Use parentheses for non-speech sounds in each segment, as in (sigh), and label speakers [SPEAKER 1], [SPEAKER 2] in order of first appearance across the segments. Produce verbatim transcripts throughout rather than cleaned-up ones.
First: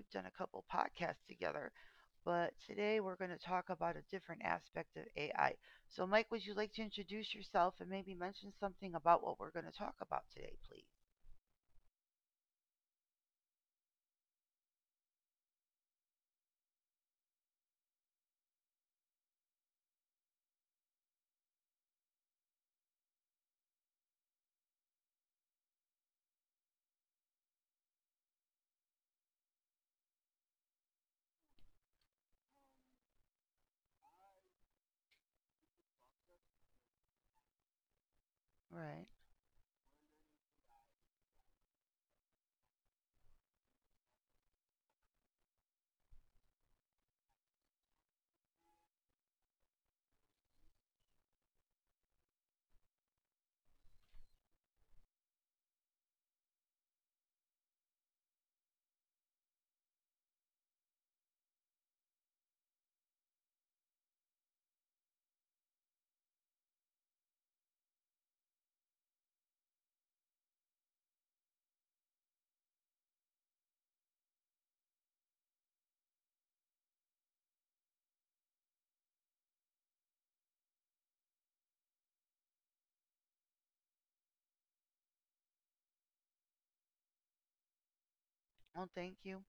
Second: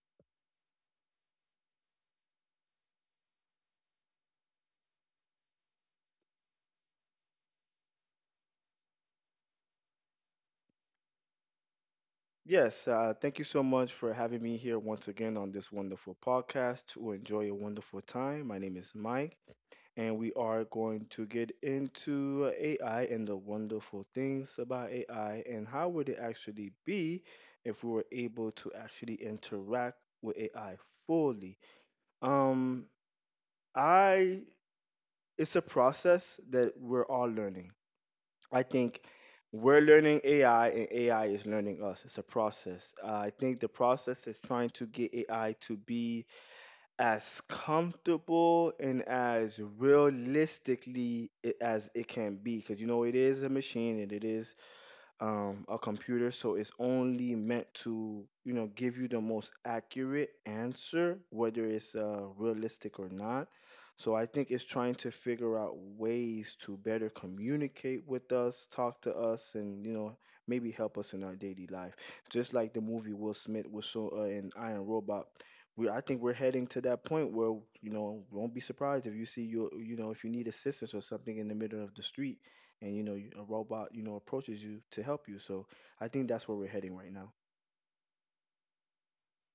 [SPEAKER 1] We've done a couple podcasts together, but today we're going to talk about a different aspect of A I. So, Mike, would you like to introduce yourself and maybe mention something about what we're going to talk about today, please?
[SPEAKER 2] Yes, uh, thank you so much for having me here once again on this wonderful podcast to enjoy a wonderful time. My name is Mike, and we are going to get into A I and the wonderful things about A I and how would it actually be if we were able to actually interact with A I fully. Um, I it's a process that we're all learning. I
[SPEAKER 1] All
[SPEAKER 2] think
[SPEAKER 1] right.
[SPEAKER 2] we're learning A I and A I is learning us. It's a process. I think the process is trying to get A I to be as comfortable and as realistically i- as it can be, because you know it is a machine and it is um, a computer, so it's only meant to, you know, give you the most accurate answer, whether it's uh, realistic or not. So I think it's trying to figure out ways to better communicate with us, talk to us, and you know, maybe help us in our daily life. Just like the movie Will Smith was show uh, in Iron Robot. We, I think we're heading to that point where, you know, won't be surprised if you see you, you know, if you need assistance or something in the middle of the street, and you know you- a robot, you know, approaches you to help you so i think that's where we're heading right now.
[SPEAKER 1] Well, thank you.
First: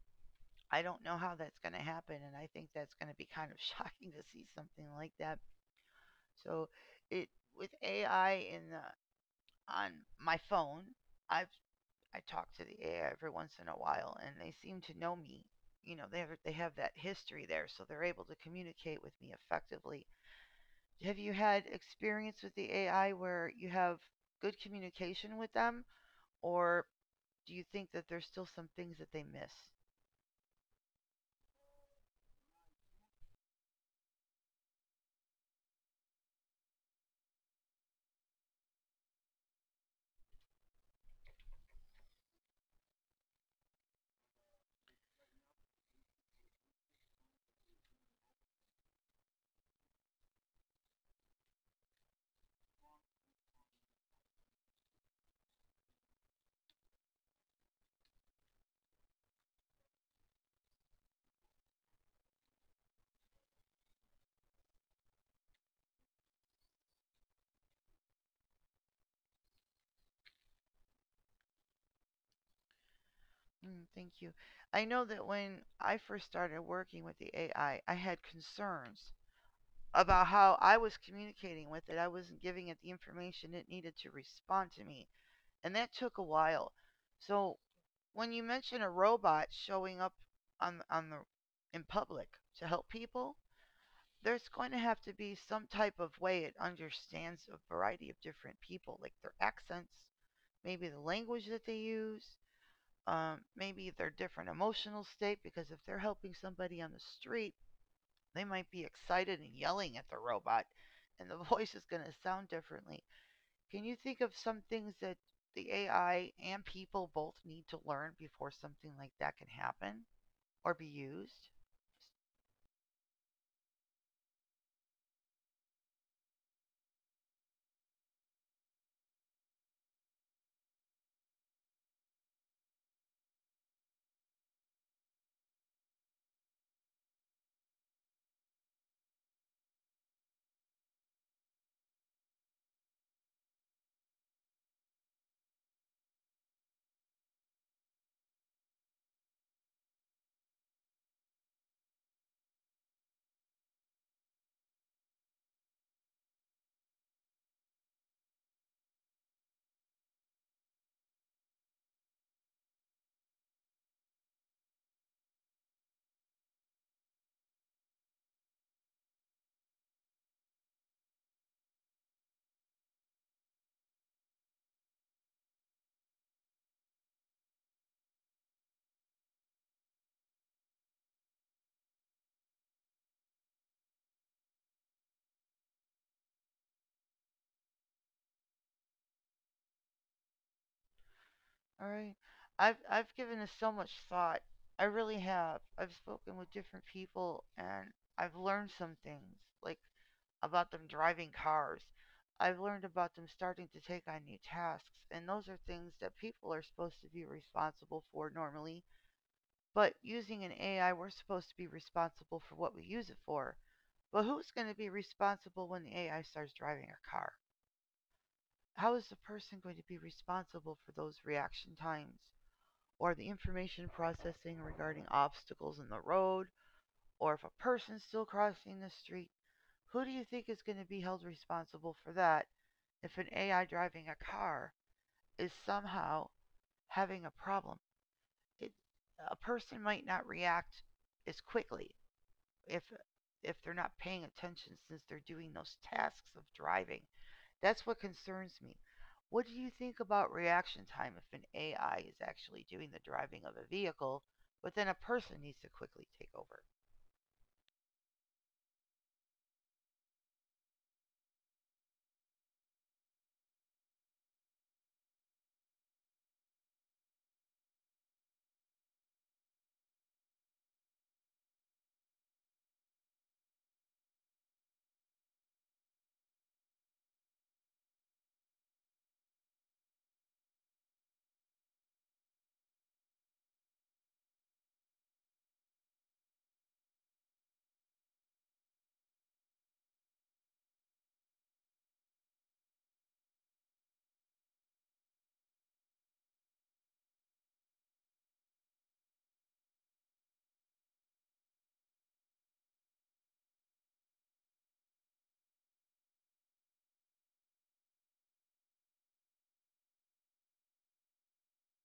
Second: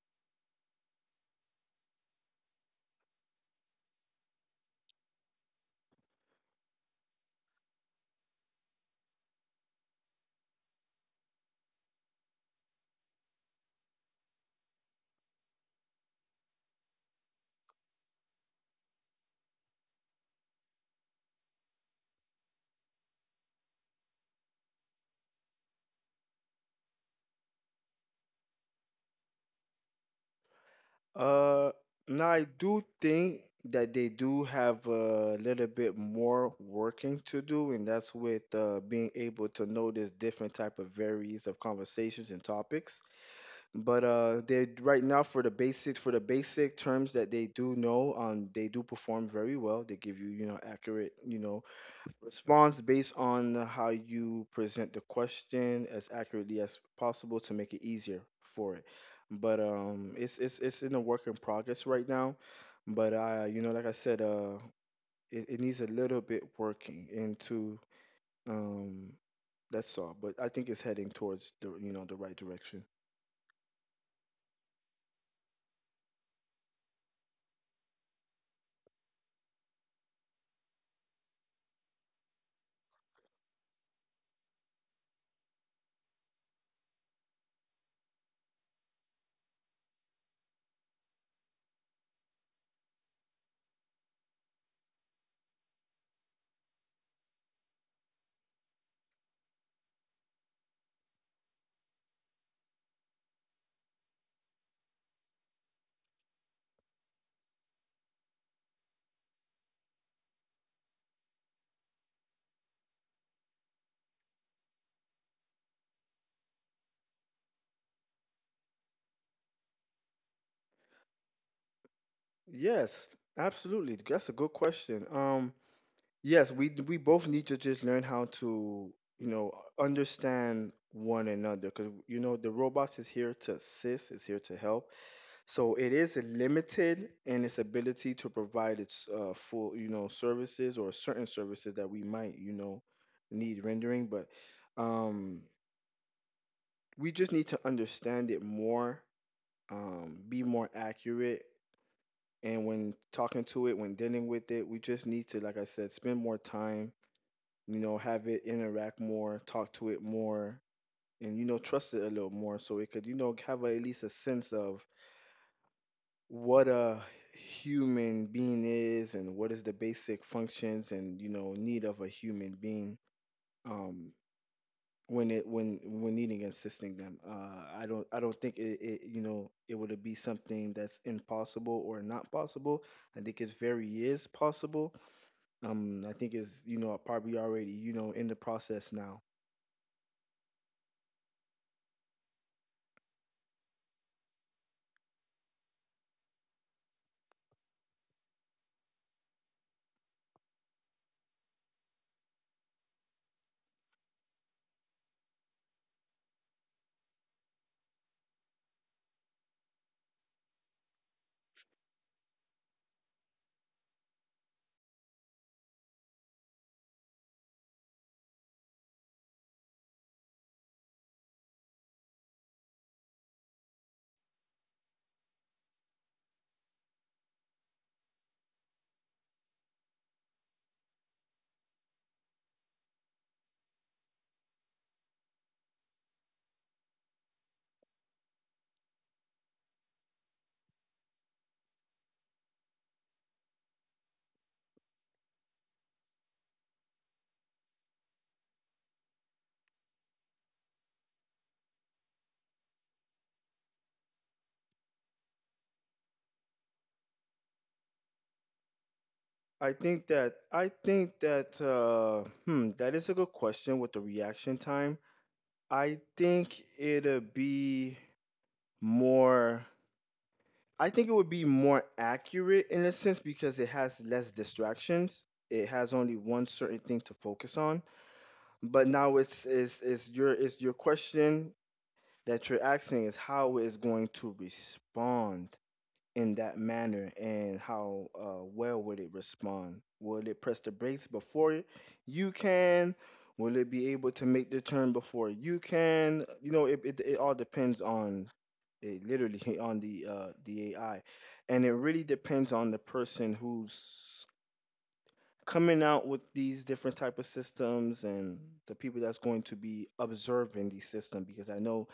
[SPEAKER 1] I don't know how that's going to happen, and I think that's going to be kind of (laughs) shocking to see something like that. So, it with A I in the, on my phone, I've I talk to the A I every once in a while, and they seem to know me. You know, they have, they have that history there, so they're able to communicate with me effectively. Have you had experience with the A I where you have good communication with them, or do you think that there's still some things that they miss?
[SPEAKER 2] Uh now i do think that they do have a little bit more working to do, and that's with uh, being able to notice different type of varies of conversations and topics. But uh they, right now, for the basic for the basic terms that they do know, um they do perform very well. They give you, you know, accurate, you know, response based on how you present the question as accurately as possible to make it easier for it. But um, it's it's it's in a work in progress right now. But I, you know, like I said, uh, it, it needs a little bit working into. um, that's all. But I think it's heading towards the you know the right direction.
[SPEAKER 1] Mm, thank you. I know that when I first started working with the A I, I I had concerns about how I was communicating with it. I wasn't giving it the information it needed to respond to me, and that took a while. So when you mention a robot showing up on on the in public to help people, there's going to have to be some type of way it understands a variety of different people, like their accents, maybe the language that they use, um, maybe their different emotional state. Because if they're helping somebody on the street, they might be excited and yelling at the robot, and the (laughs) voice is going to sound differently. Can you think of some things that the A I and people both need to learn before something like that can happen, or be used?
[SPEAKER 2] Yes, absolutely. That's a good question. Um, Yes, we we both need to just learn how to, you know, understand one another, because you know the robots is here to assist, is here to help. So it is limited in its ability to provide its uh, full, you know, services, or certain services that we might, you know, need rendering. But um, we just need to understand it more, um, be more accurate, and when talking to it, when dealing with it, we just need to, like I said, spend more time, you know, have it interact more, talk to it more, and you know, trust it a little more so it could, you know, have a, at least a sense of what a human being is, and what is the basic functions and you know need of a human being um when it when when needing and assisting them. Uh i don't i don't think it, it you know it would be something that's impossible or not possible. I think it very is possible. um I think it's, you know, probably already, you know, in the process now.
[SPEAKER 1] All right. I've I've given this so much thought. I really have. I've spoken with different people and I've learned some things like about them driving cars. I've learned about them starting to take on new tasks, and those are things that people are supposed to be responsible for normally. But using an A I, we're supposed to be responsible for what we use it for. But who's going to be responsible when the A I starts driving a car? How is the person going to be responsible for those reaction times or the information processing regarding obstacles in the road or if a person's still crossing the street? Who do you think is going to be held responsible for that if an A I driving a car is somehow having a problem? It, a person might not react as quickly if if they're not paying attention since they're doing those tasks of driving. That's what concerns me. What do you think about reaction time if an A I is actually doing the driving of a vehicle, but then a person needs to quickly take over?
[SPEAKER 2] I think that I think that uh, hmm, that is a good question with the reaction time. I think it'll be more. I think it would be more accurate in a sense because it has less distractions. It has only one certain thing to focus on. But now it's it's, it's your it's your question that you're asking is how it's going to respond in that manner, and how uh, well would it respond? Will it press the brakes before you can? Will it be able to make the turn before you can? You know, it, it, it all depends on it, literally, on the uh, the A I, and it really depends on the person who's coming out with these different type of systems, and the people that's going to be observing these systems, because I know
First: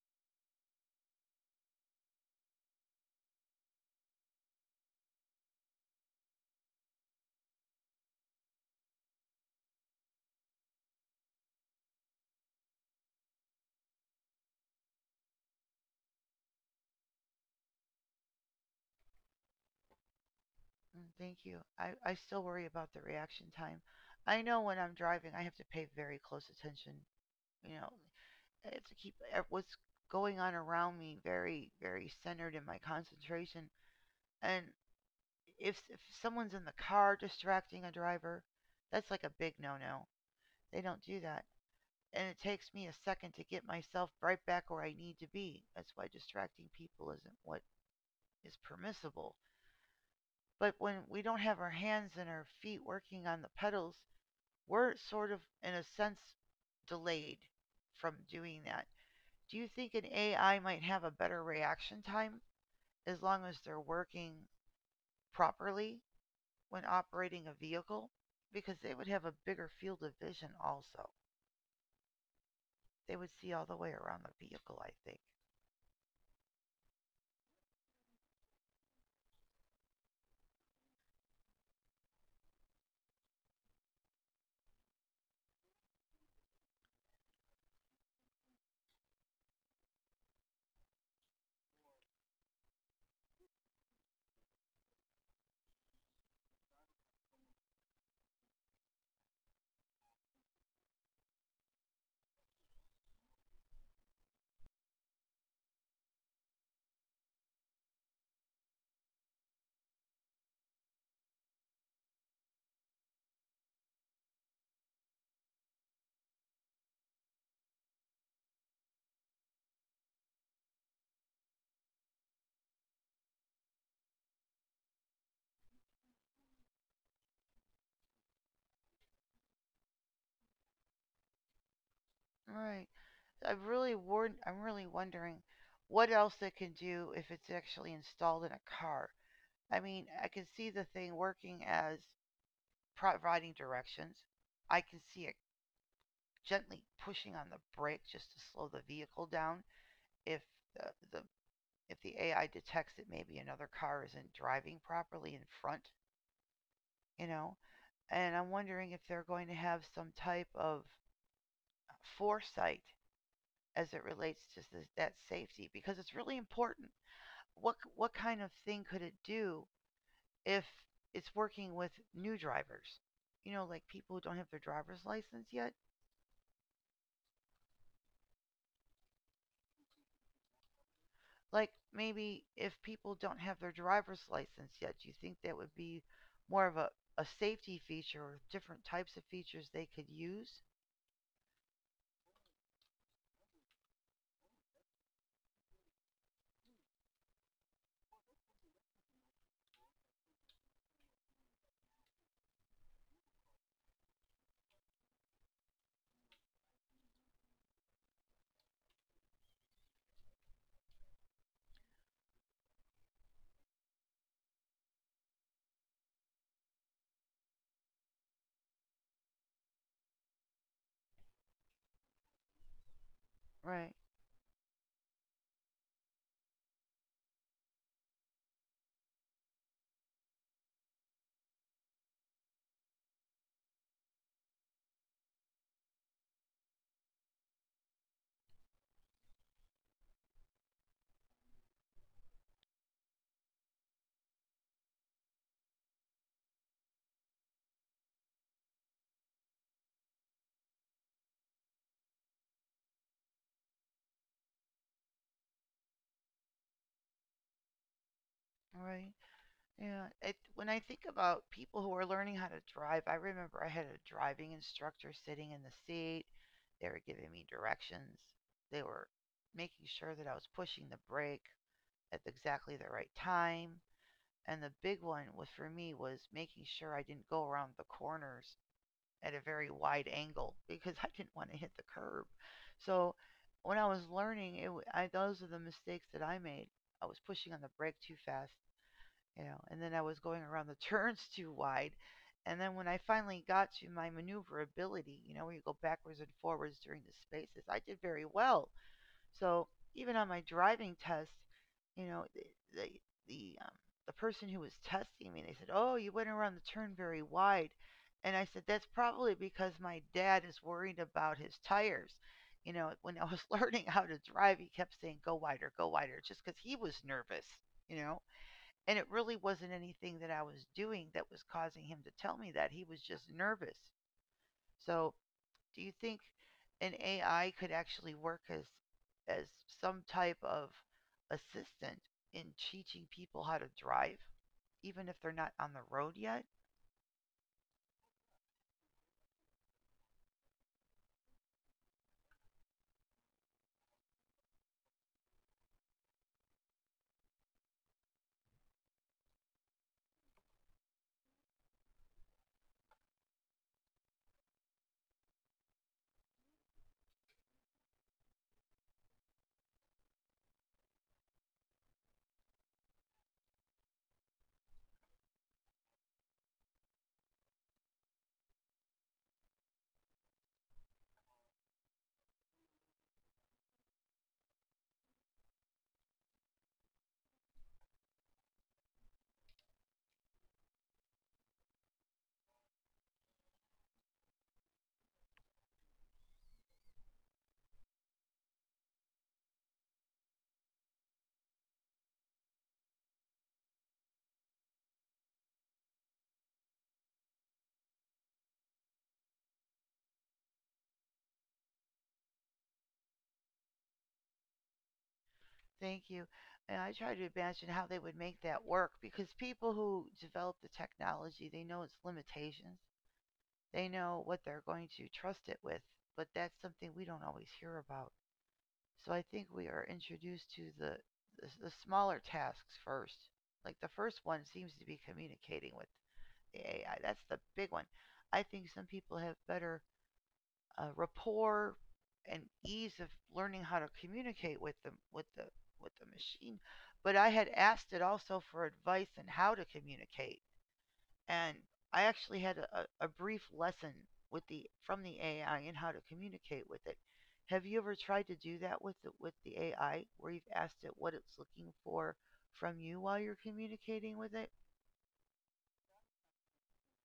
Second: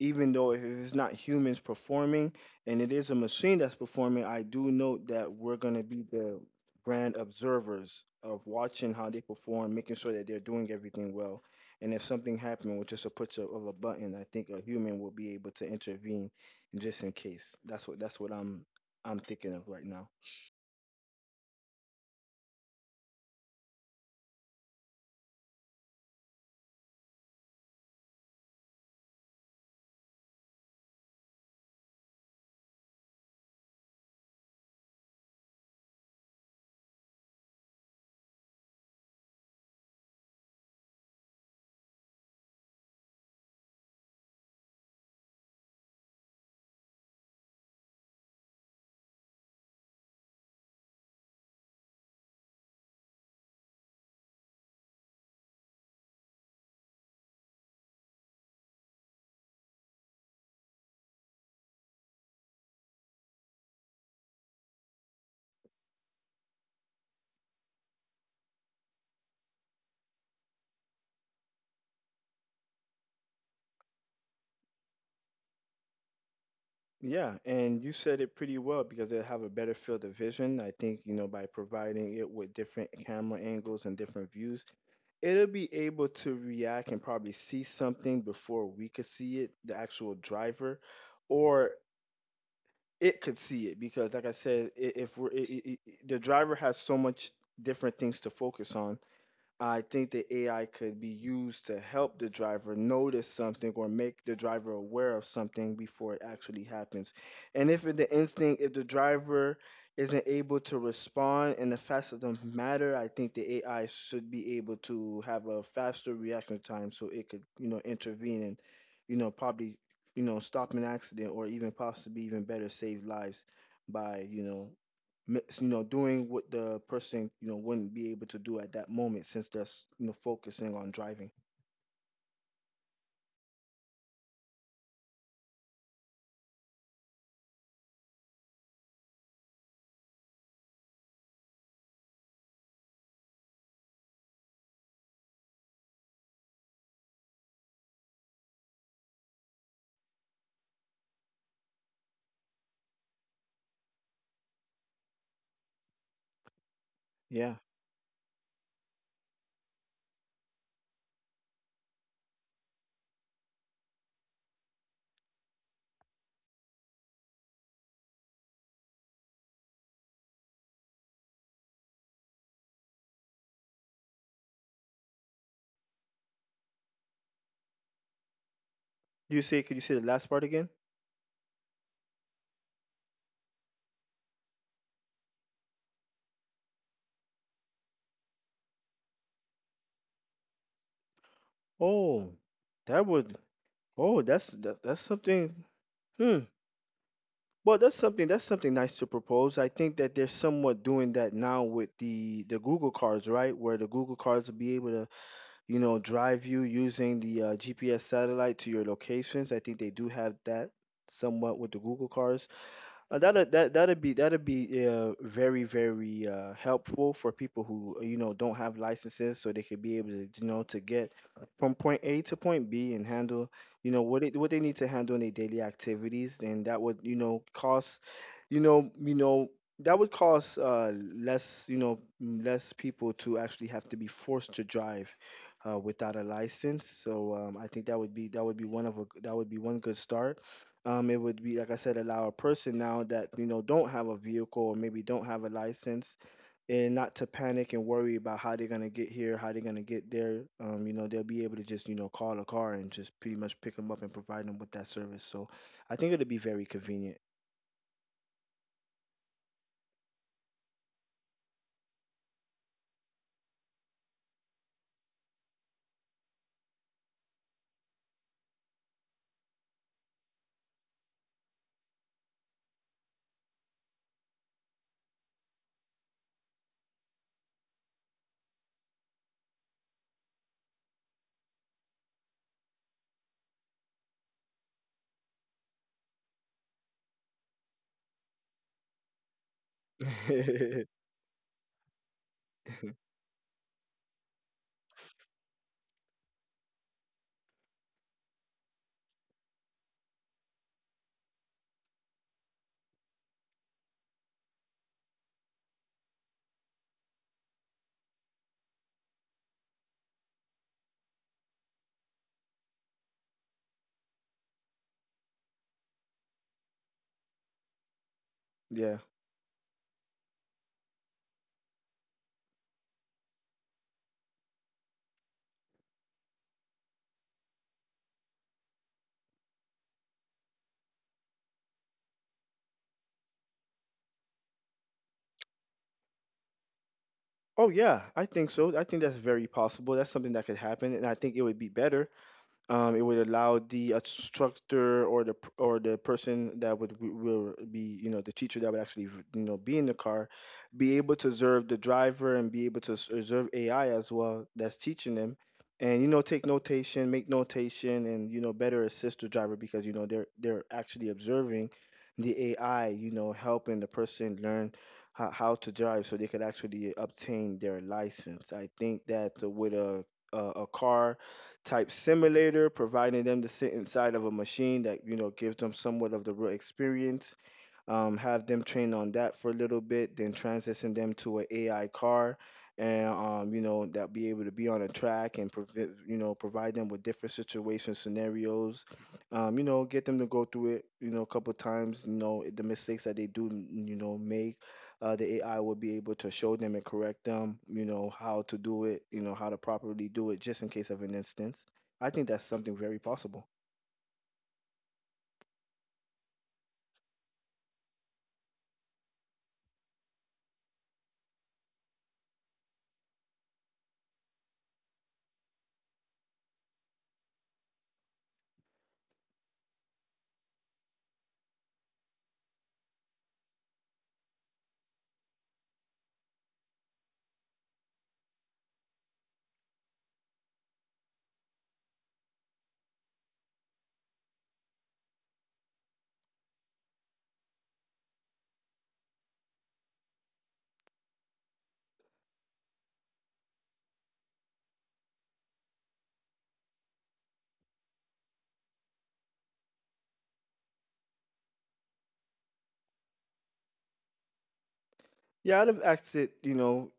[SPEAKER 2] even though if it's not humans performing and it is a machine that's performing, I do know that we're going to be the grand observers of watching how they perform, making sure that they're doing everything well. And if something happened with just a push of of a button, I think a human will be able to intervene just in case. That's what that's what I'm I'm thinking of right now.
[SPEAKER 1] Mm, thank you. I, I still worry about the reaction time. I know when I'm driving, I have to pay very close attention. You know, I have to keep e- what's going on around me very, very centered in my concentration. And if if someone's in the car distracting a driver, that's like a big no-no. They don't do that. And it takes me a second to get myself right back where I need to be. That's why distracting people isn't what is permissible. But when we don't have our hands and our feet working on the pedals, we're sort of, in a sense, delayed from doing that. Do you think an A I might have a better reaction time as long as they're working properly when operating a vehicle because they would have a bigger field of vision also? They would see all the way around the vehicle, I think.
[SPEAKER 2] Yeah, and you said it pretty well, because they have a better field of vision. I think, you know, by providing it with different camera angles and different views, it'll be able to react and probably see something before we could see it, the actual driver, or it could see it because, like I said, I- if we're I I I- the driver has so much different things to focus on. I think the A I could be used to help the driver notice something, or make the driver aware of something before it actually happens. And if in the instinct, if the driver isn't able to respond in the fastest of matter, I think the A I should be able to have a faster reaction time so it could, you know, intervene and, you know, probably, you know, stop an accident, or even possibly even better save lives by, you know, mi- you know doing what the person you know wouldn't be able to do at that moment, since they're s- you know focusing on driving.
[SPEAKER 1] All right. i am really warned, I'm really wondering what else they can do if it's actually installed in a car. I mean, I can see the thing working as providing directions. I can see it gently pushing on the brake just to slow the vehicle down if the, the if the A I detects that maybe another car isn't driving properly in front, you know.
[SPEAKER 2] Yeah.
[SPEAKER 1] And I'm wondering if they're going to have some type of foresight as it relates to this, that safety because it's really important. What what kind of thing could it do if it's working with new drivers? You know, like people who don't have their driver's license yet.
[SPEAKER 2] you say Could you say the last part again?
[SPEAKER 1] Like maybe if people don't have their driver's license yet, do you think that would be more of a, a safety feature or different types of features they could use?
[SPEAKER 2] Oh, that would oh that's that, that's something. Hmm. Well, that's something that's something nice to propose. I think that they're somewhat doing that now with the the Google cars, right, where the Google cars will be able to, you know, drive you using the uh, G P S satellite to your locations. I think they do have that somewhat with the Google cars. Uh, that'd that that'd be that'd be uh, very, very uh, helpful for people who, uh, you know, don't have licenses, so they could be able to, you know, to get from point A to point B and handle,
[SPEAKER 1] Right,
[SPEAKER 2] you know, what it what they need to handle in their daily activities. And that would, you know, cost you know, you know, that would cause uh, less, you know, mm, less people to actually have to be forced to drive uh, without a license. So um, I think that would be that would be one of a that would be one good start. Um, it would be, like I said, allow a person now that you know don't have a vehicle or maybe don't have a license, and not to panic and worry about how they're gonna get here, how they're gonna get there. Um, you know, they'll be able to just you know call a car and just pretty much pick them up and provide them with that service. So I think it'll be very convenient.
[SPEAKER 1] right. Yeah, it, when I think about people who are learning how to drive, I remember I had a driving instructor sitting in the seat. They were giving me directions. They were making sure that I was pushing the brake at exactly the right time. And the big one was for me was making sure I didn't go around the corners at a very wide angle because (laughs) I didn't want to hit the curb. So when I was learning, it, w- I, those are the mistakes that I made. I was pushing on the brake too fast, you know, and then I was going around the (laughs)
[SPEAKER 2] (laughs)
[SPEAKER 1] turns too wide. And then when I
[SPEAKER 2] Mm-hmm.
[SPEAKER 1] finally got to my maneuverability, you know, where you go backwards and forwards during the spaces, I did very well. So even on my driving test, you know, the the the, um, the person who was testing me, they said, "Oh, you went around the turn very wide," and I said, "That's probably because my dad is worried about his tires." You know, (laughs) when I was (laughs) learning how to drive, he kept saying, "Go wider, go wider," just because he was nervous. You know, and
[SPEAKER 2] Yeah.
[SPEAKER 1] it really wasn't anything that I was doing that was causing him to tell me that. He was just nervous. So, do you think an A I could actually work as as some type of assistant in teaching people how to drive, even if they're not on the road yet?
[SPEAKER 2] Oh yeah, I think so. I think that's very possible. That's something that could happen, and I think it would be better. Um, it would allow the instructor, or the p- or the person that would w- will be, you know, the teacher, that would actually, you know, be in the car, be able to observe the driver and be able to s- observe A I as well that's teaching them, and you know take notation, make notation, and you know better assist the driver, because you know they're they're actually observing the A I, you know, helping the person learn how, how to drive, so they could actually obtain their license. I think that uh, with a a, a car type simulator, providing them to sit inside of a machine that you know gives them somewhat of the real experience, um, have them train on that for a little bit, then transition them to an A I car, and um, you know that be able to be on a track and provi- you know provide them with different situation scenarios, um, you know get them to go through it, you know a couple times, you know the mistakes that they do, you know, make. Uh, the A I will be able to show them and correct them, you know how to do it, you know how to properly do it, just in case of an instance. I think that's something very possible.
[SPEAKER 1] Thank you. And I try to imagine how they would make that work because people who develop the technology, they know its limitations. They know what they're going to trust it with, but that's something we don't always hear about. So I think we are introduced to the, the the smaller tasks first. Like the first one seems to be communicating with the A I. That's the big one. I think some people have better uh, rapport and ease of learning how to communicate with them with the with the machine. But I had asked it also for advice on how to communicate, and I actually had a, a brief lesson with the from the A I and how to communicate with it. Have you ever tried to do that with the, with the A I, where you've asked it what it's looking for from you while you're communicating with it?
[SPEAKER 2] Yeah, I'd have asked it, you know,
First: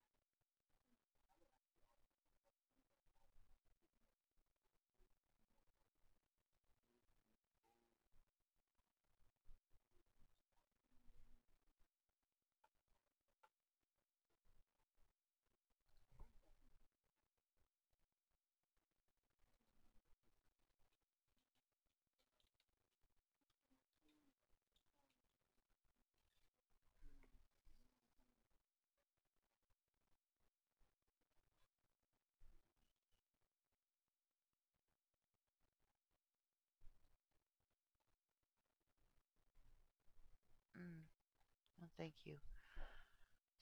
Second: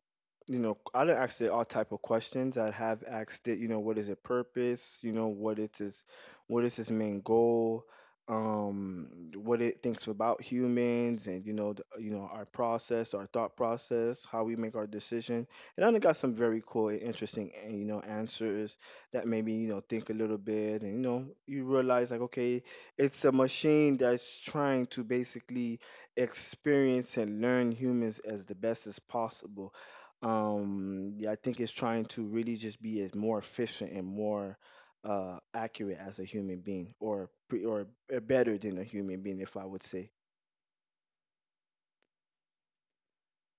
[SPEAKER 2] you know i done asked it all type of questions. I have asked it, you know, what is its purpose, you know, what it is, what is its main goal, um what it thinks about humans, and, you know, the, you know our process, our thought process, how we make our decision. And i done got some very cool and interesting uh, you know, answers that made me, you know, think a little bit. And, you know, you realize, like, okay, it's a machine that's trying to basically experience and learn humans as the best as possible. um yeah, I think it's trying to really just be as more efficient and more uh accurate as a human being, or pre- or uh, better than a human being, if I would say.
[SPEAKER 1] Mm, well, thank you.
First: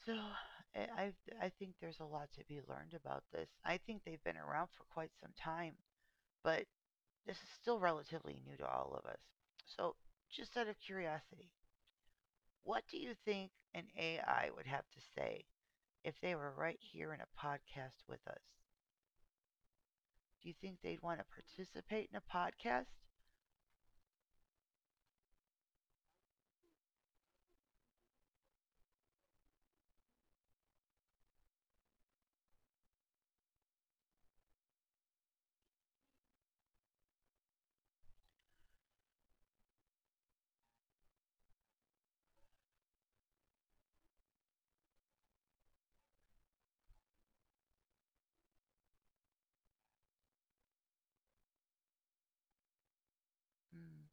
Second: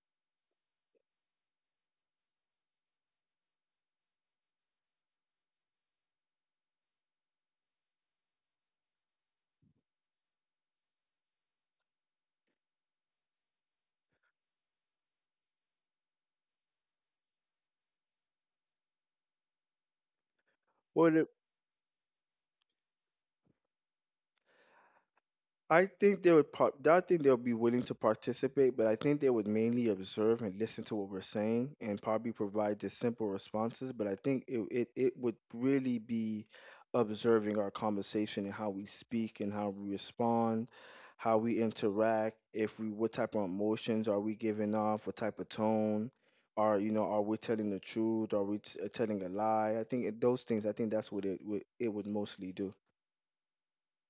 [SPEAKER 1] So, I I think there's a lot to be learned about this. I think they've been around for quite some time, but this is still relatively new to all of us. So, just out of curiosity, what do you think an A I would have to say if they were right here in a podcast with us? Do you think they'd want to
[SPEAKER 2] What?
[SPEAKER 1] participate in a podcast?
[SPEAKER 2] I think they would pro- I think they'll be willing to participate, but I think they would mainly observe and listen to what we're saying and probably provide just simple responses. But I think it, it, it would really be observing our conversation and how we speak and how we respond, how we interact, if we, what type of emotions are we giving off, what type of tone, are, you know, are we telling the truth, are we t- telling a lie? I think it, those things, I think that's what it would it would mostly do.
[SPEAKER 1] Hmm.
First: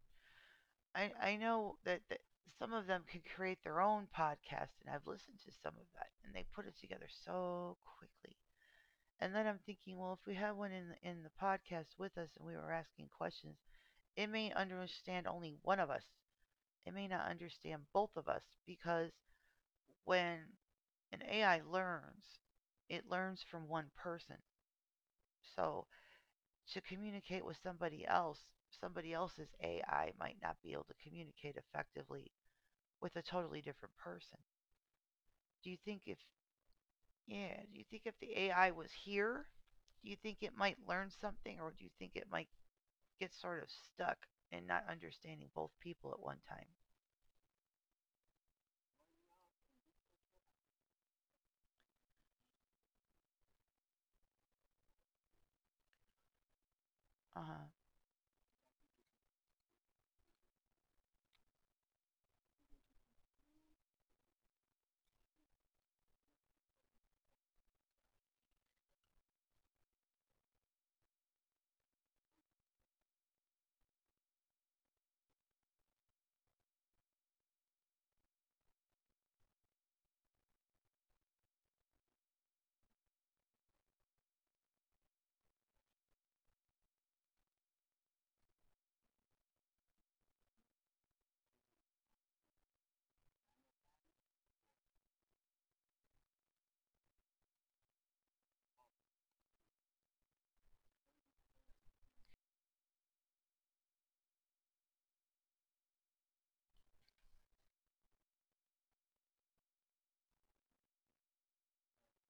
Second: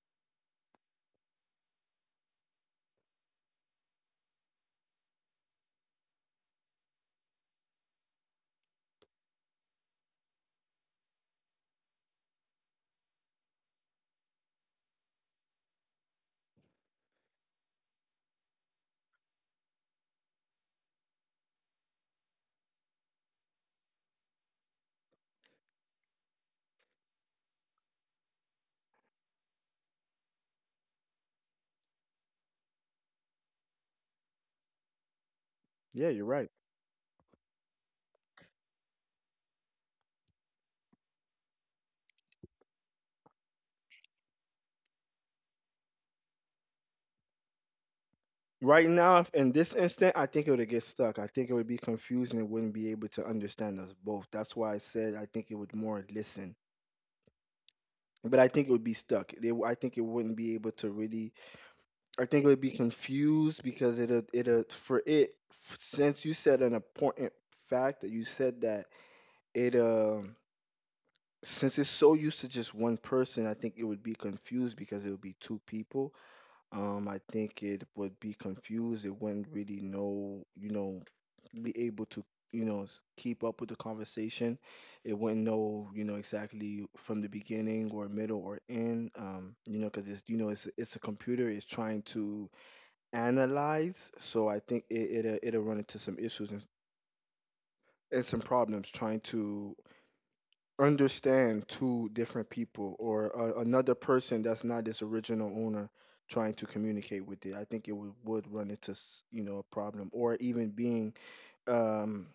[SPEAKER 1] I, I know that, that some of them can create their own podcast, and I've listened to some of that, and they put it together so quickly. And then I'm thinking, well, if we had one in the, in the podcast with us and we were asking questions, it may understand only one of us. It may not understand both of us because when an A I learns, it learns from one person. So to communicate with somebody else, somebody else's A I might not be able to communicate effectively with a totally different person. Do you think
[SPEAKER 2] Yeah,
[SPEAKER 1] if
[SPEAKER 2] you're right.
[SPEAKER 1] yeah, do you think if the A I was here, do you think it might learn something or do you think it might get sort of stuck in not understanding both people at one time?
[SPEAKER 2] Right now, if- in this instant, I think it would get stuck. I think it would be confused and it wouldn't be able to understand us both. That's why I said I think it would more listen.
[SPEAKER 1] Uh-huh.
[SPEAKER 2] But I think it would be stuck. They, w- I think it wouldn't be able to really. I think it would be confused because it'll, it'll for it f- since you said an important fact that you said that it um since it's so used to just one person, I think it would be confused because it would be two people. Um, I think it would be confused. It wouldn't really know, you know, be able to, you know, s- keep up with the conversation. It wouldn't know, you know, exactly from the beginning or middle or end. Um, you know, because it's, you know, it's it's a computer. It's trying to analyze. So I think it it'll, it'll run into some issues and, and some problems trying to understand two different people, or a, another person that's not its original owner trying to communicate with it. I think it would, would run into s- you know, a problem, or even being um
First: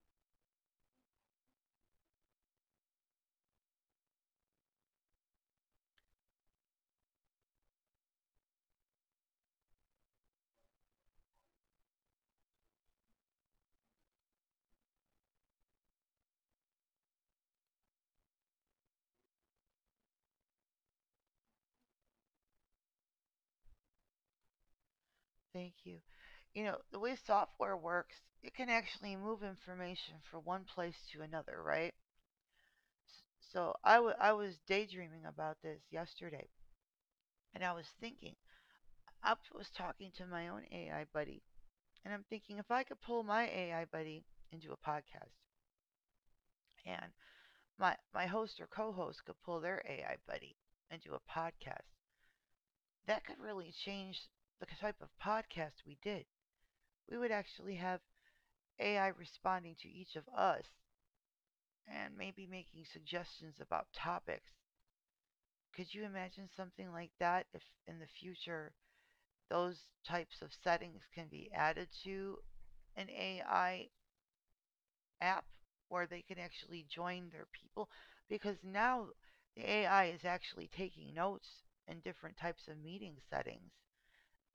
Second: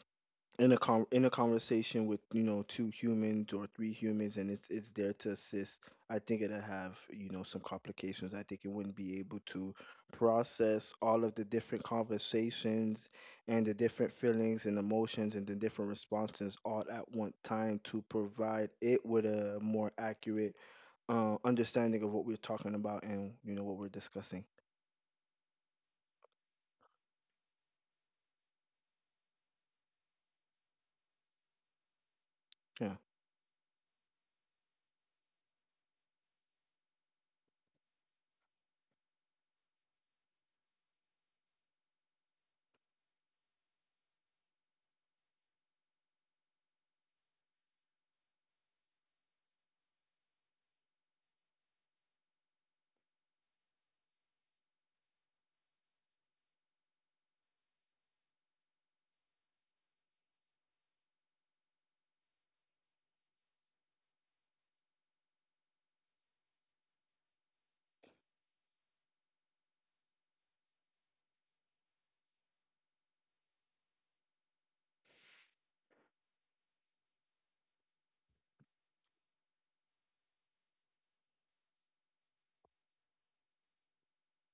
[SPEAKER 2] in a con in a conversation with, you know, two humans or three humans, and it's it's there to assist. I think it'll have, you know, some complications. I think it wouldn't be able to process all of the different conversations and the different feelings and emotions and the different responses all at one time to provide it with a more accurate uh, understanding of what we're talking about and, you know, what we're discussing.
[SPEAKER 1] Thank you. You know, the way software works, it can actually move information from one place to another, right?
[SPEAKER 2] Yeah.
[SPEAKER 1] So I wa- I was daydreaming about this yesterday and I was thinking Up was talking to my own A I buddy, and I'm thinking if I could pull my A I buddy into a podcast, and my my host or co-host could pull their A I buddy into a podcast, that could really change the type of podcast we did. We would actually have A I responding to each of us and maybe making suggestions about topics. Could you imagine something like that if in the future those types of settings can be added to an A I app where they can actually join their people because now the A I is actually taking notes in different types of meeting settings.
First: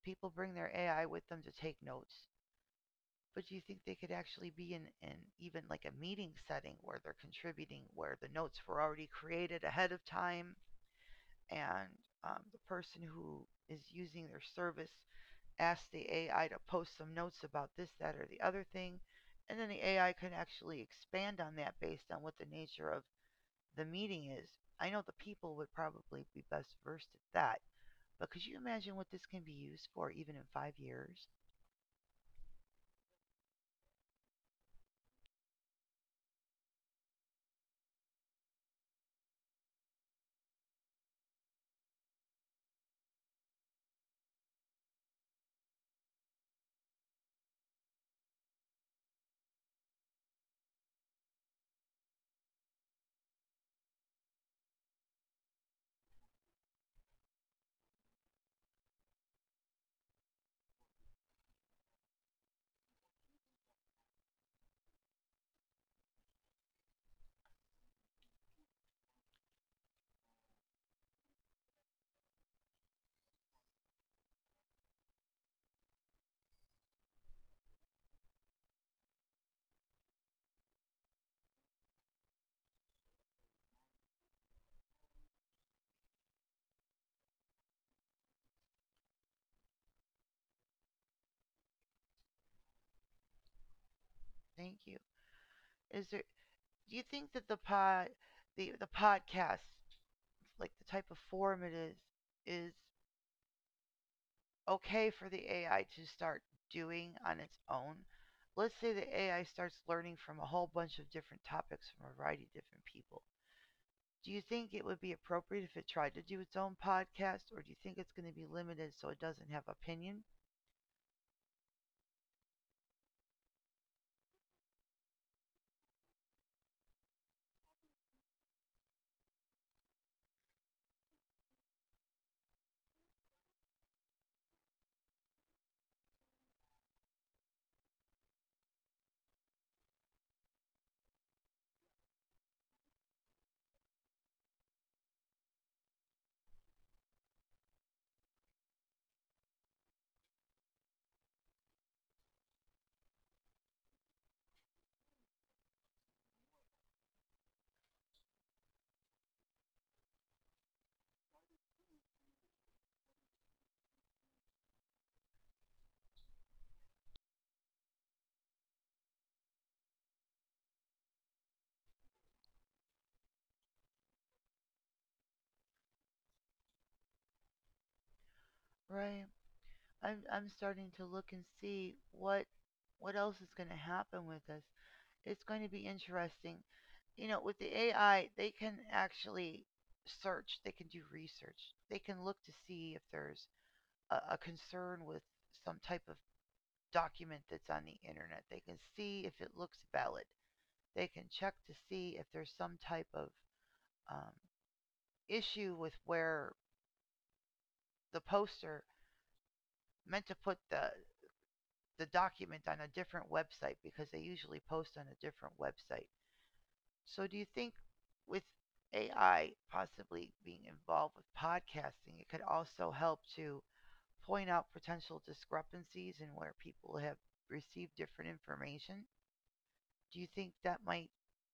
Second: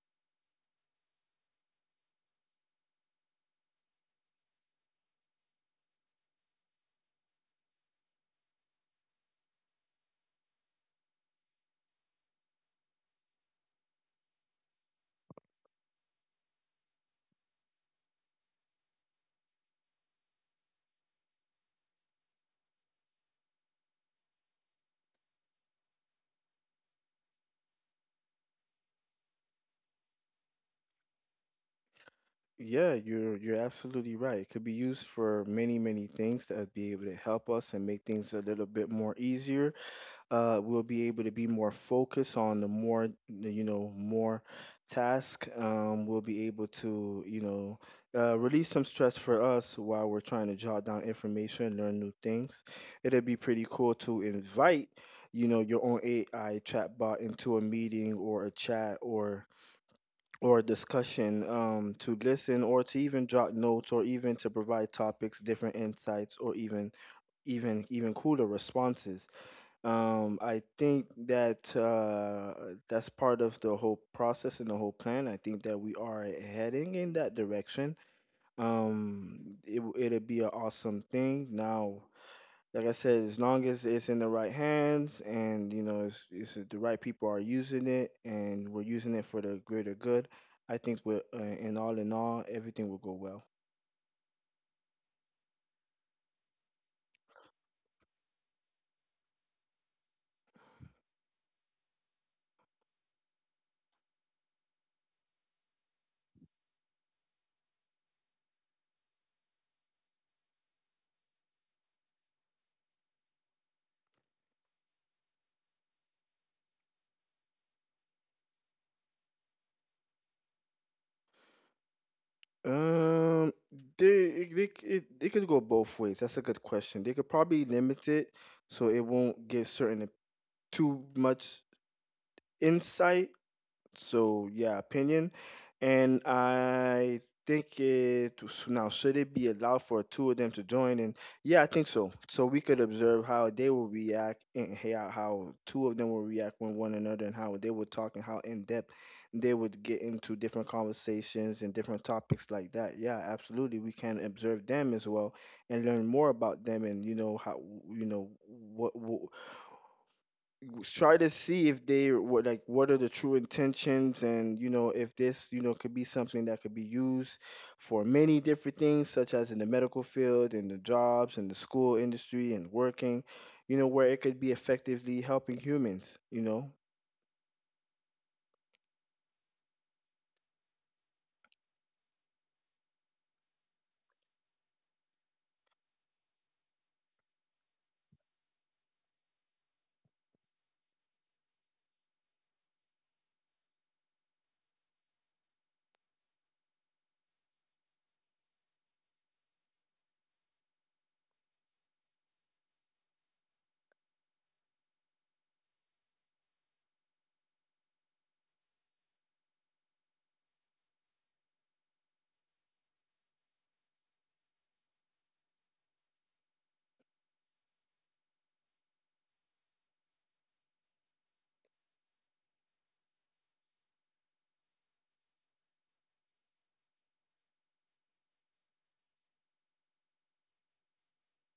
[SPEAKER 1] People bring their A I with them to take notes. But do you think they could actually be in, in even like a meeting setting where they're contributing, where the notes were already created ahead of time and um, the person who is using their service ask the A I to post some notes about this, that, or the other thing. And then the A I can actually expand on that based on what the nature of the meeting is. I know the people would probably be best versed at that, but could you imagine what this can be used for even in five years?
[SPEAKER 2] Yeah, you're you're absolutely right. It could be used for many, many things that would be able to help us and make things a little bit more easier. Uh, we'll be able to be more focused on the more, the, you know, more task. Um, we'll be able to, you know, uh, release some stress for us while we're trying to jot down information, learn new things. It'd be pretty cool to invite, you know, your own A I chatbot into a meeting or a chat or or discussion, um, to listen or to even jot notes or even to provide topics, different insights, or even even even cooler responses. Um, I think that uh, that's part of the whole process and the whole plan. I think that we are heading in that direction. um, it, it will be an awesome thing. Now, like I said, as long as it's in the right hands, and, you know, it's, it's the right people are using it and we're using it for the greater good, I think we're uh, in all in all, everything will go well.
[SPEAKER 1] Thank you. Is there, do you think that the pod the the podcast, like the type of form it is is okay for the A I to start doing on its own? Let's say the A I starts learning from a whole bunch of different topics from a variety of different people. Do you think it would be appropriate if it tried to do its own podcast, or do you think it's going to be limited so it doesn't have opinion?
[SPEAKER 2] Um, they they it, they could go both ways. That's a good question. They could probably limit it so it won't give certain too much insight. So, yeah, opinion, and I think it s- now, should it be allowed for two of them to join? And, yeah, I think so. So we could observe how they will react and how how two of them will react with one another, and how they would talk and how in depth they would get into different conversations and different topics like that. Yeah, absolutely. We can observe them as well and learn more about them, and, you know, how, you know what. what try to see if they what like what are the true intentions, and, you know, if this, you know, could be something that could be used for many different things, such as in the medical field, in the jobs, in the school industry, and working, you know, where it could be effectively helping humans, you know.
[SPEAKER 1] Right. I'm I'm starting to look and see what what else is going to happen with this. It's going to be interesting. You know, with the A I, they can actually search, they can do research, they can look to see if there's a, a concern with some type of document that's on the internet. They can see if it looks valid. They can check to see if there's some type of um, issue with where the poster meant to put the the document on a different website because they usually post on a different website. So do you think with A I possibly being involved with podcasting, it could also help to point out potential discrepancies in where people have received different information? Do you think that might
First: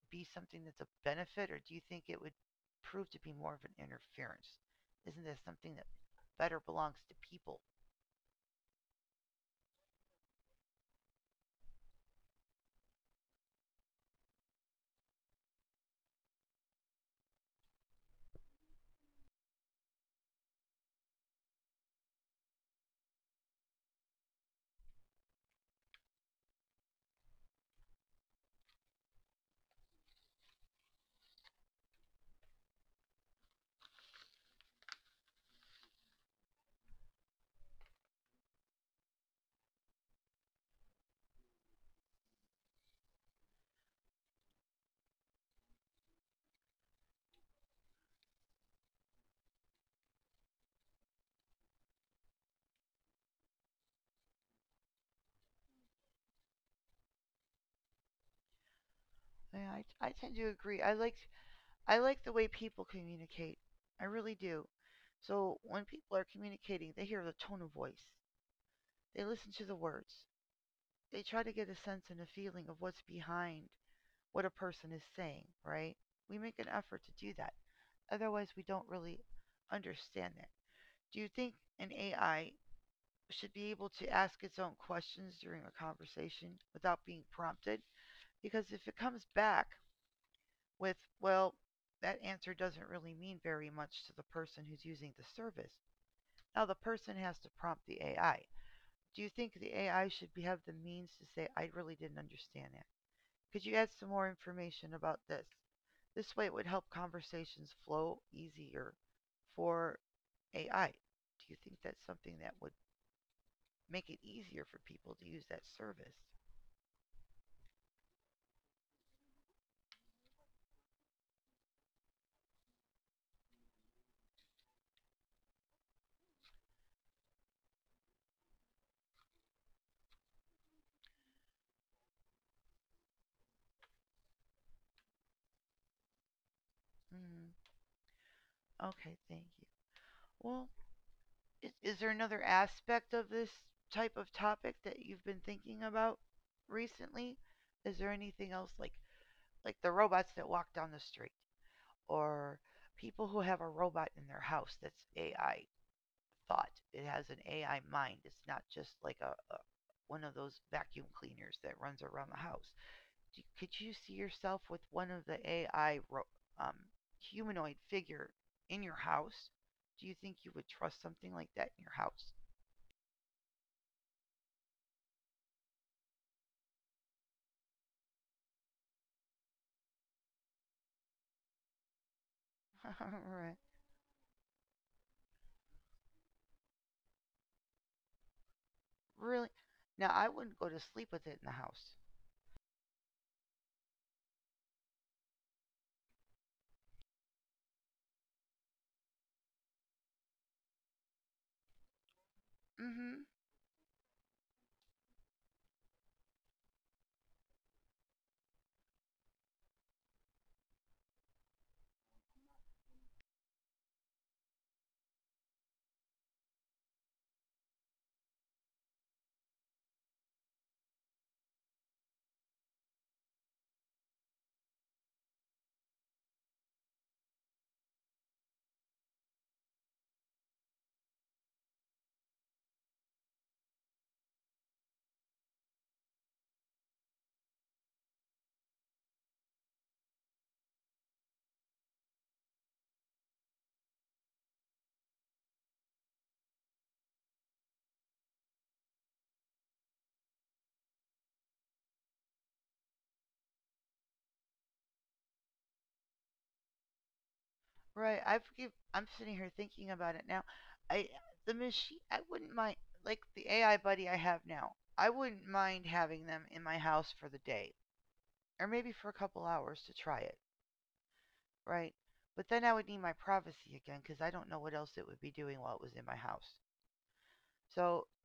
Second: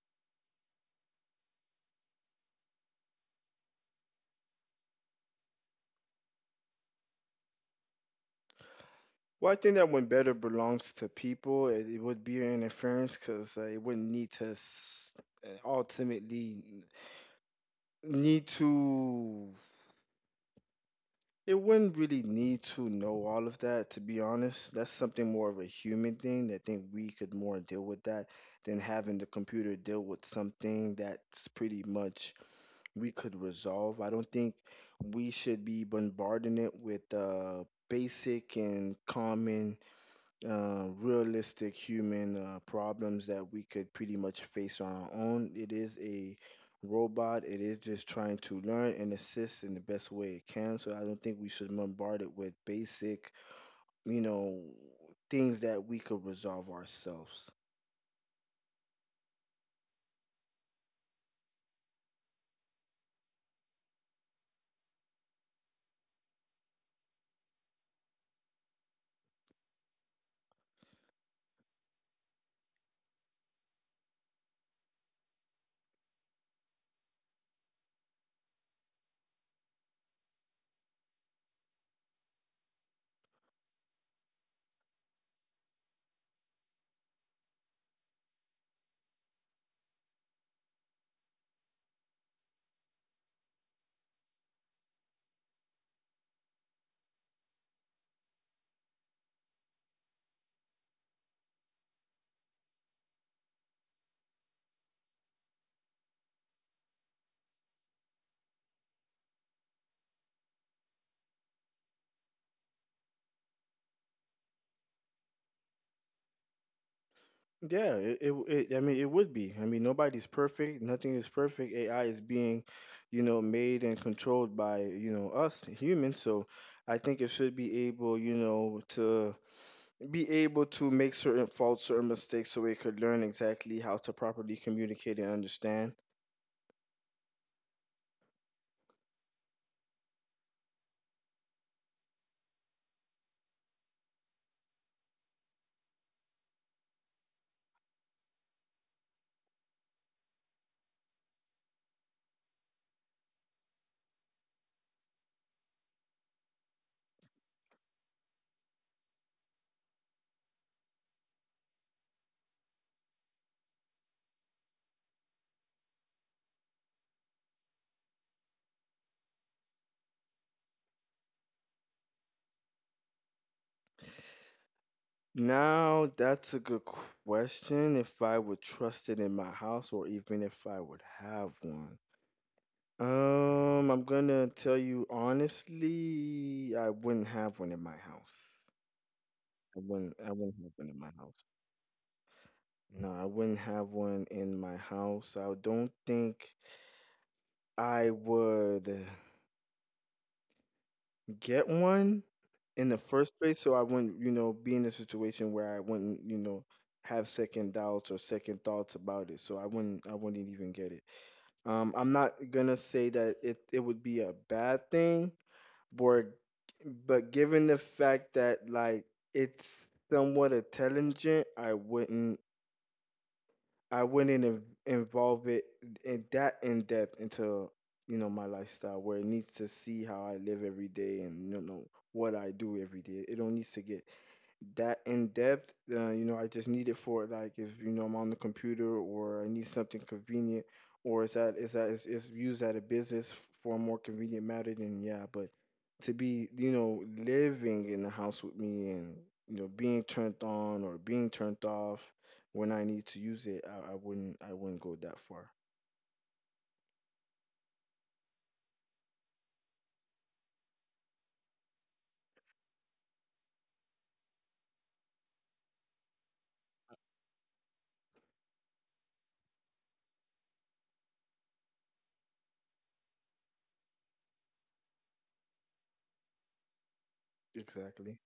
[SPEAKER 1] be something that's a benefit, or do you think it would prove to be more of an interference? Isn't this something that better belongs to people?
[SPEAKER 2] Well, I think that when better belongs to people, it, it would be an interference because uh, it wouldn't need to s- uh, ultimately need to, it wouldn't really need to know all of that, to be honest. That's something more of a human thing. I think we could more deal with that than having the computer deal with something that's pretty much we could resolve. I don't think we should be bombarding it with uh, basic and common uh, realistic human uh, problems that we could pretty much face on our own. It is a robot. It is just trying to learn and assist in the best way it can. So I don't think we should bombard it with basic, you know, things that we could resolve ourselves.
[SPEAKER 1] Yeah, I, I tend to agree. I like I like the way people communicate. I really do. So when people are communicating, they hear the tone of voice. They listen to the words. They try to get a sense and a feeling of what's behind what a person is saying, right? We make an effort to do that. Otherwise, we don't really understand it. Do you think an A I should be able to ask its own questions during a conversation without being prompted? Because if it comes back with, well, that answer doesn't really mean very much to the person who's using the service, now the person has to prompt the A I. Do you think the A I should be, have the means to say, I really didn't understand that? Could you add some more information about this? This way it would help conversations flow easier for A I. Do you think that's something that would make it easier for people to use that service?
[SPEAKER 2] Yeah, it, it, it I mean it would be. I mean, nobody's perfect, nothing is perfect. A I is being, you know, made and controlled by, you know, us humans. So I think it should be able, you know, to be able to make certain faults, certain mistakes, so we could learn exactly how to properly communicate and understand.
[SPEAKER 1] Mm, okay, thank you. Well, is, is there another aspect of this type of topic that you've been thinking about recently? Is there anything else like like the robots that walk down the street or people who have a robot in their house that's A I thought. It has an A I mind. It's not just like a, a one of those vacuum cleaners that runs around the house. Do- could you see yourself with one of the A I ro- um, humanoid figure in your house? Do you think you would trust something like that in your house?
[SPEAKER 2] Now, that's a good question. If I would trust it in my house, or even if I would have one.
[SPEAKER 1] (laughs) Right.
[SPEAKER 2] Um, I'm gonna tell you honestly, I wouldn't have one in my house.
[SPEAKER 1] Really?
[SPEAKER 2] I
[SPEAKER 1] Now
[SPEAKER 2] wouldn't.
[SPEAKER 1] I
[SPEAKER 2] I wouldn't
[SPEAKER 1] wouldn't go
[SPEAKER 2] have
[SPEAKER 1] to
[SPEAKER 2] one in
[SPEAKER 1] sleep
[SPEAKER 2] my
[SPEAKER 1] with it in
[SPEAKER 2] house.
[SPEAKER 1] the house.
[SPEAKER 2] No, I wouldn't have one in my house. I don't think I would get one in the
[SPEAKER 1] Mm-hmm.
[SPEAKER 2] first place, so I wouldn't, you know, be in a situation where I wouldn't, you know, have second doubts or second thoughts about it. So I wouldn't I wouldn't even get it. Um I'm not gonna say that it it would be a bad thing, but but given the fact that, like, it's somewhat intelligent, I wouldn't I wouldn't inv- involve it in that in depth into, you know, my lifestyle, where it needs to see how I live every day and, you know, what I do every day. It don't need to get that in depth. Uh, you know, I just need it for, like, if, you know, I'm on the computer or I need something convenient, or is that is that is, is used at a business f- for a more convenient matter. Then, yeah, but to be, you know, living in the house with me and, you know, being turned on or being turned off when I need to use it, I, I wouldn't I wouldn't go that far.
[SPEAKER 1] Right. I've give, I'm sitting here thinking about it now. I The machine, I wouldn't mind, like the A I buddy I have now. I wouldn't mind having them in my house for the day or maybe for a couple hours to try it. Right. But then I would need my privacy again because I don't know what else it would be doing while it was in my house. So
[SPEAKER 2] Exactly.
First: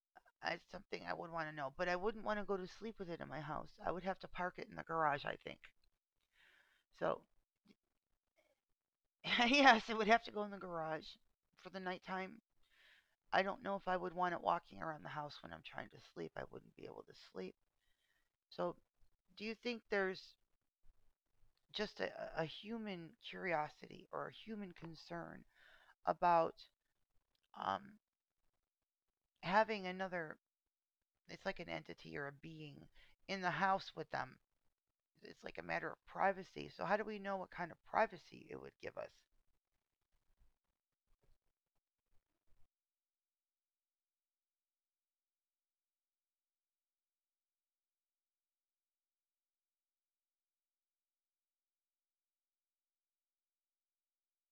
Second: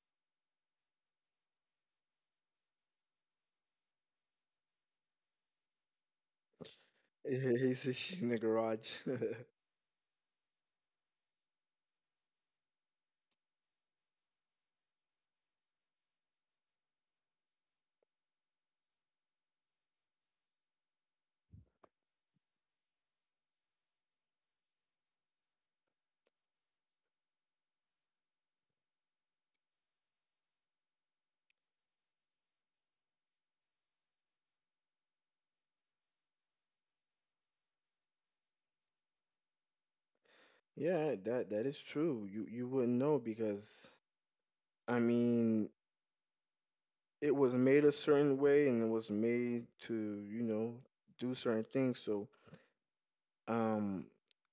[SPEAKER 1] uh, it's something I would want to know. But I wouldn't want to go to sleep with it in my house. I would have to park it in the garage, I think. So,
[SPEAKER 2] (laughs) He's in the garage. (laughs)
[SPEAKER 1] (laughs) yes, it would have to go in the garage for the nighttime. I don't know if I would want it walking around the house when I'm trying to sleep. I wouldn't be able to sleep. So, do you think there's just a, a human curiosity or a human concern about um, having another, it's like an entity or a being in the house with them. It's like a matter of privacy. So how do we know what kind of privacy it would give
[SPEAKER 2] Yeah, that that is true. You you wouldn't know because, I mean, it was made a certain way and it was made to, you know, do certain things. So um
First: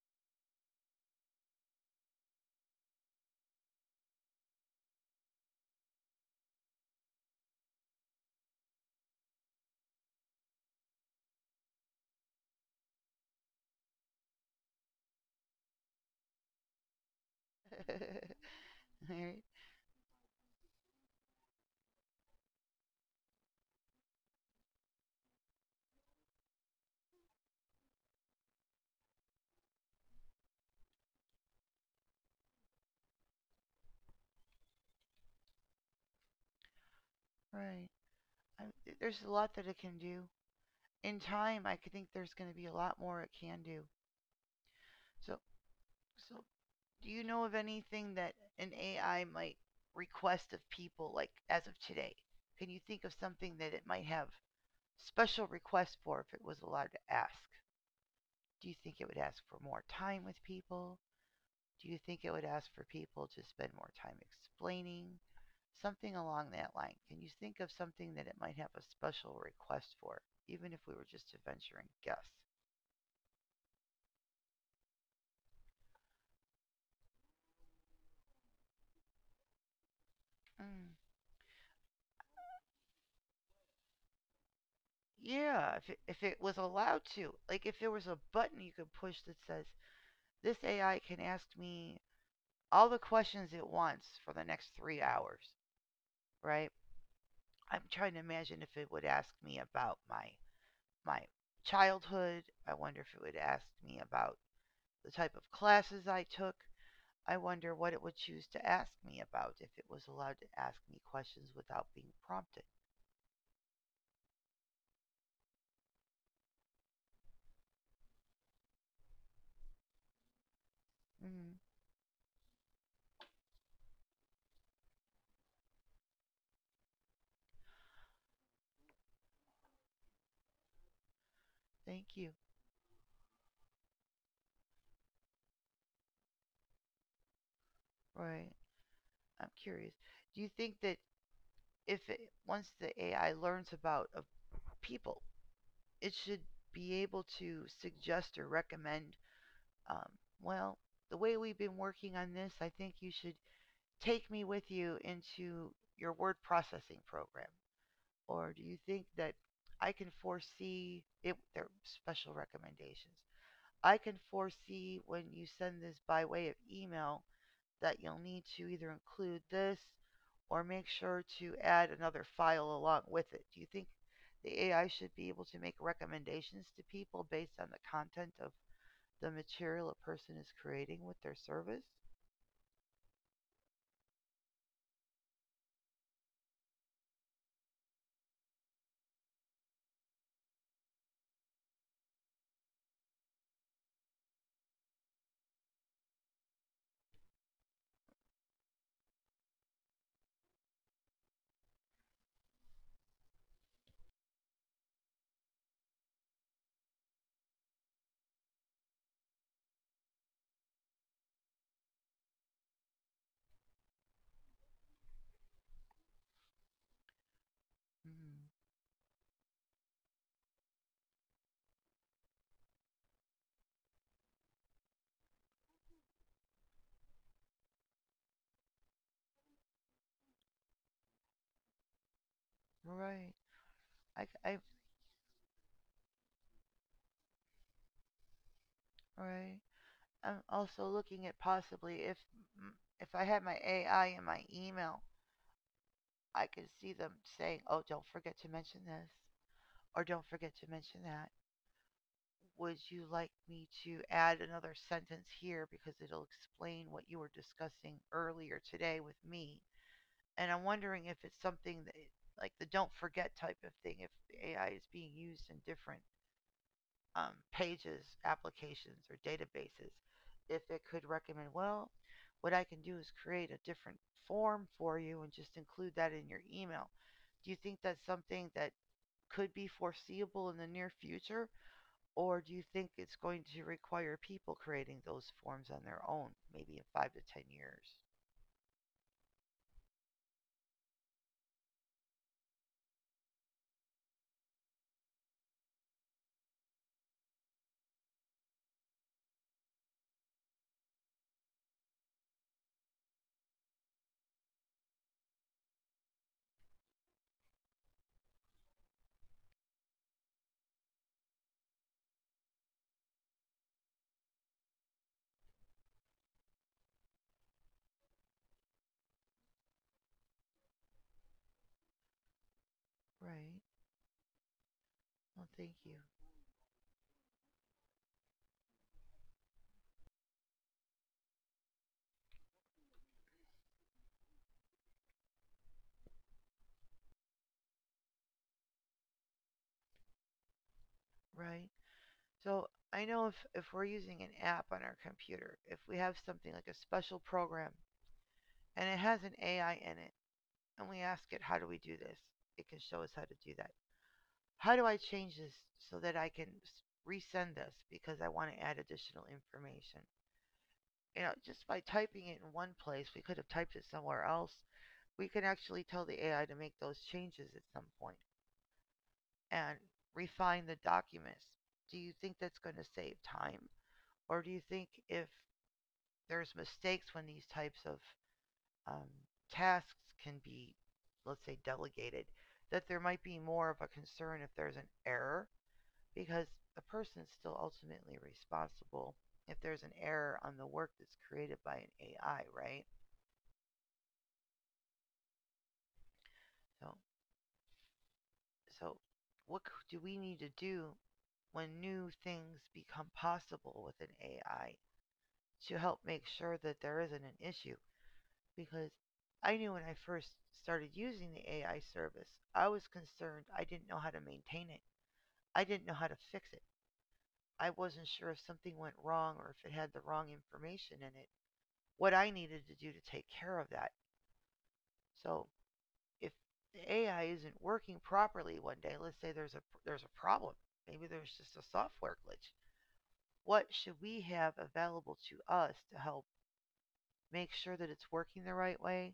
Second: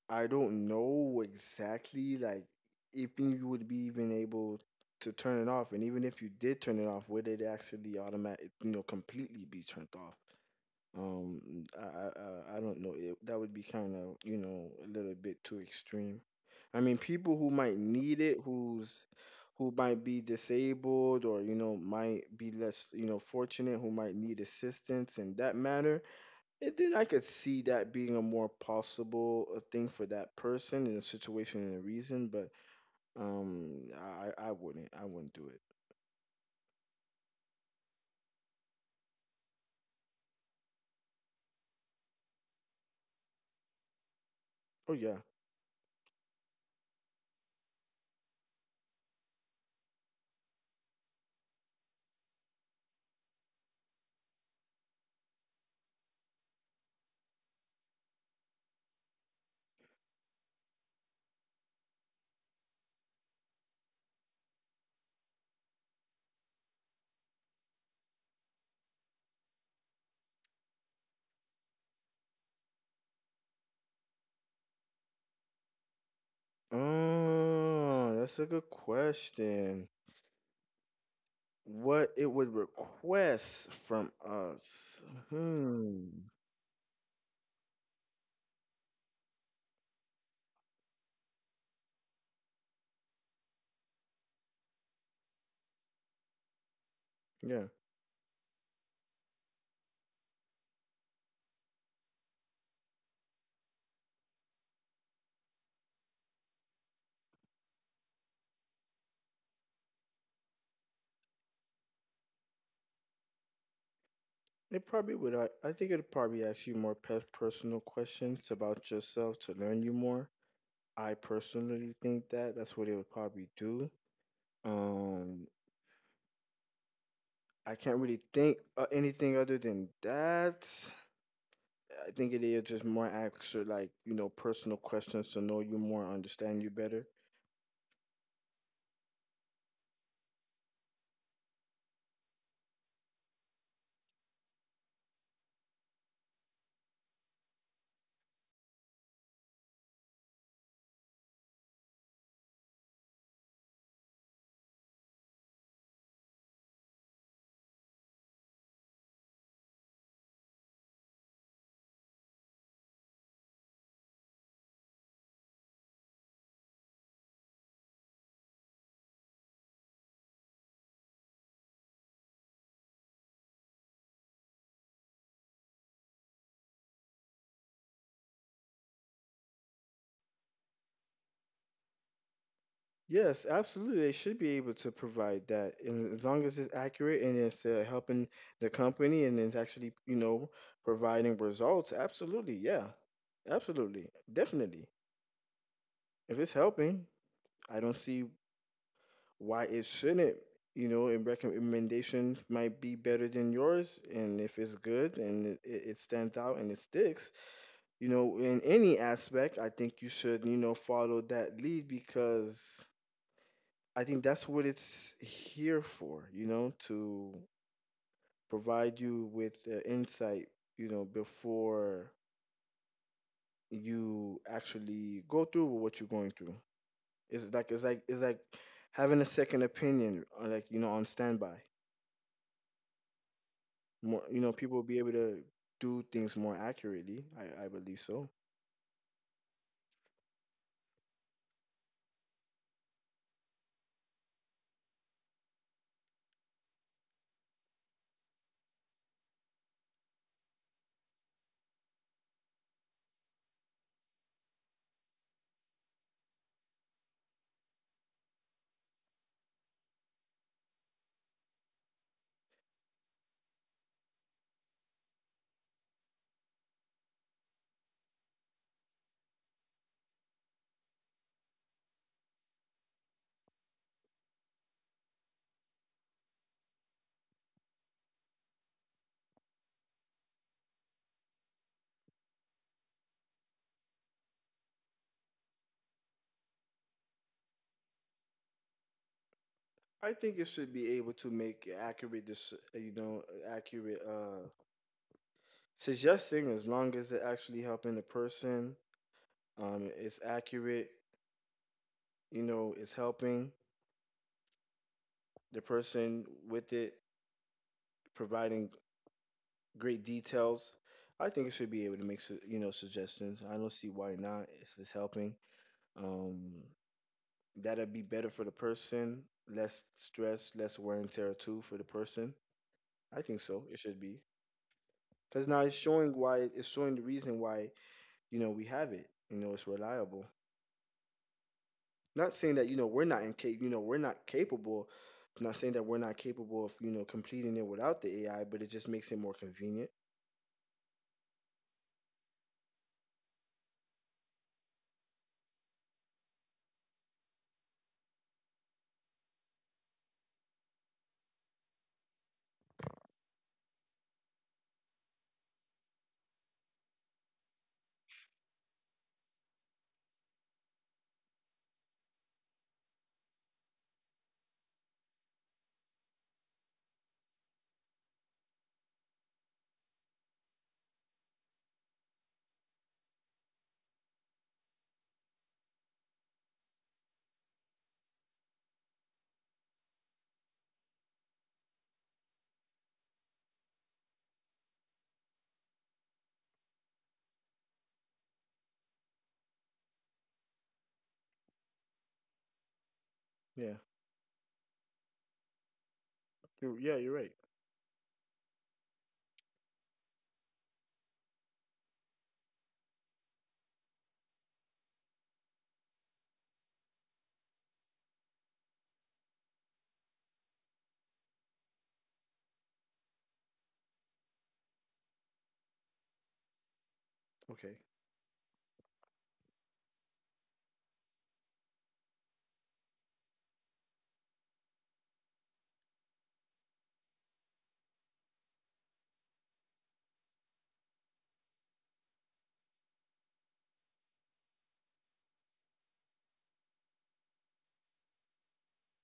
[SPEAKER 2] I don't know exactly, like, if you would be even able to turn it off, and even if you did turn it off, would it actually automatic, you know, completely be turned off. um, I, I, I I don't know. It, that would be kind of, you know, a little bit too extreme. I mean, people who might
[SPEAKER 1] us?
[SPEAKER 2] need it, who's,
[SPEAKER 1] (laughs) Right?
[SPEAKER 2] who might be disabled, or, you know, might be less, you know, fortunate, who might need assistance in that matter, it, then I could see that being a more possible uh, thing for that person in a situation and a reason, but um, I, I I wouldn't, I wouldn't do it.
[SPEAKER 1] Right. I, there's a lot that it can do. In time, I think there's going to be a lot more it can do.
[SPEAKER 2] Oh, yeah.
[SPEAKER 1] So, so do you know of anything that an A I might request of people, like as of today? Can you think of something that it might have special requests for if it was allowed to ask? Do you think it would ask for more time with people? Do you think it would ask for people to spend more time explaining? Something along that line. Can you think of something that it might have a special request for, even if we were just a venturing guess?
[SPEAKER 2] Oh, that's a good question.
[SPEAKER 1] Mm,
[SPEAKER 2] What it would request from us?
[SPEAKER 1] yeah, if it,
[SPEAKER 2] Hmm.
[SPEAKER 1] if it was allowed to, like if there was a button you could push that says, this A I can ask me all the questions it wants for the next three hours, right?
[SPEAKER 2] Yeah.
[SPEAKER 1] I'm trying to imagine if it would ask me about my my childhood. I wonder if it would ask me about the type of classes I took. I wonder what it would choose to ask me about if it was allowed to ask me questions without being prompted.
[SPEAKER 2] It probably would. I, I think it'd probably ask you more pe- personal questions about yourself to learn you more. I
[SPEAKER 1] Mm,
[SPEAKER 2] personally think that that's what it would probably do. Um, I can't really think uh, anything other than that.
[SPEAKER 1] thank
[SPEAKER 2] I
[SPEAKER 1] you.
[SPEAKER 2] think it is just more ask, like, you know, personal questions to know you more, understand you better.
[SPEAKER 1] Right. I'm curious. Do you think that if it, once the A I learns about of people, it should be able to suggest or recommend, um, well, the way we've been working on this, I think you should take me with you into your word processing program. Or do you think that I can foresee it? They're special recommendations. I can foresee when you send this by way of email that you'll need to either include this or make sure to add another file along with it. Do you think the A I should be able to make recommendations to people based on the content of the material a person is creating with their service?
[SPEAKER 2] Yes, absolutely. They should be able to provide that, and as long as it's accurate and it's uh, helping the company and it's actually, you know, providing results. Absolutely, yeah, absolutely, definitely. If it's helping, I don't see why it shouldn't. You know, and recommendation might be better than yours, and if it's good and it, it it stands out and it sticks, you know, in any aspect, I think you should, you know, follow that lead because. I think that's what it's here for, you know, to
[SPEAKER 1] Mm,
[SPEAKER 2] provide you with uh, insight, you know, before you actually go through with what you're going through. It's like it's like it's like having a second opinion, uh, like you know, on standby.
[SPEAKER 1] right.
[SPEAKER 2] More,
[SPEAKER 1] I,
[SPEAKER 2] you know,
[SPEAKER 1] I,
[SPEAKER 2] people will be able to do things more accurately. I, I believe so.
[SPEAKER 1] right. I'm also looking at possibly if if I had my A I in my email, I could see them saying, "Oh, don't forget to mention this," or "Don't forget to mention that." Would you like me to add another sentence here because it'll explain what you were discussing earlier today with me? And I'm wondering if it's something that, like the "don't forget" type of thing, if A I is being used in different um, pages, applications, or databases, if it could recommend, well, what I can do is create a different form for you and just include that in your email. Do you think that's something that could be foreseeable in the near future? Or do you think it's going to require people creating those forms on their own, maybe in five to ten years?
[SPEAKER 2] I think it should be able to make accurate, dis- uh, you know, accurate uh, suggesting as long as it actually helping the person. Um, it's accurate, you know, is helping the person with it, providing great details. I think it should be able to make su- you know suggestions. I don't see why not. It's, it's helping. Um, That'd be better for the person. Less stress, less wear and tear too for the person. I think
[SPEAKER 1] Right.
[SPEAKER 2] so. It should be,
[SPEAKER 1] Well,
[SPEAKER 2] because now
[SPEAKER 1] thank
[SPEAKER 2] it's
[SPEAKER 1] you.
[SPEAKER 2] showing why, it's showing the reason why you know we have it. You know, it's reliable. Not saying that, you know, we're not incap you know, we're not capable. I'm not saying that we're not capable of, you know, completing it without the A I, but it just makes it more convenient.
[SPEAKER 1] Right. So I know if, if we're using an app on our computer, if we have something like a special program and it has an A I in it. And we ask it, how do we do this? It can show us how to do that. How do I change this so that I can resend this because I want to add additional information? You know, just by typing it in one place, we could have typed it somewhere else. We can actually tell the A I to make those changes at some point and refine the documents. Do you think that's going to save time? Or do you think if there's mistakes when these types of um, tasks can be, let's say, delegated, that there might be more of a concern if there's an error because the person is still ultimately responsible if there's an error on the work that's created by an A I, right?
[SPEAKER 2] Yeah. You're,
[SPEAKER 1] So,
[SPEAKER 2] yeah, you're right.
[SPEAKER 1] so what do we need to do when new things become possible with an A I to help make sure that there isn't an issue? Because I knew when I first started using the A I service, I was concerned I didn't know how to maintain it. I didn't know how to fix it. I
[SPEAKER 2] Okay.
[SPEAKER 1] wasn't sure if something went wrong or if it had the wrong information in it, what I needed to do to take care of that. So if the A I isn't working properly one day, let's say there's a there's a problem. Maybe there's just a software glitch. What should we have available to us to help make sure that it's working the right way,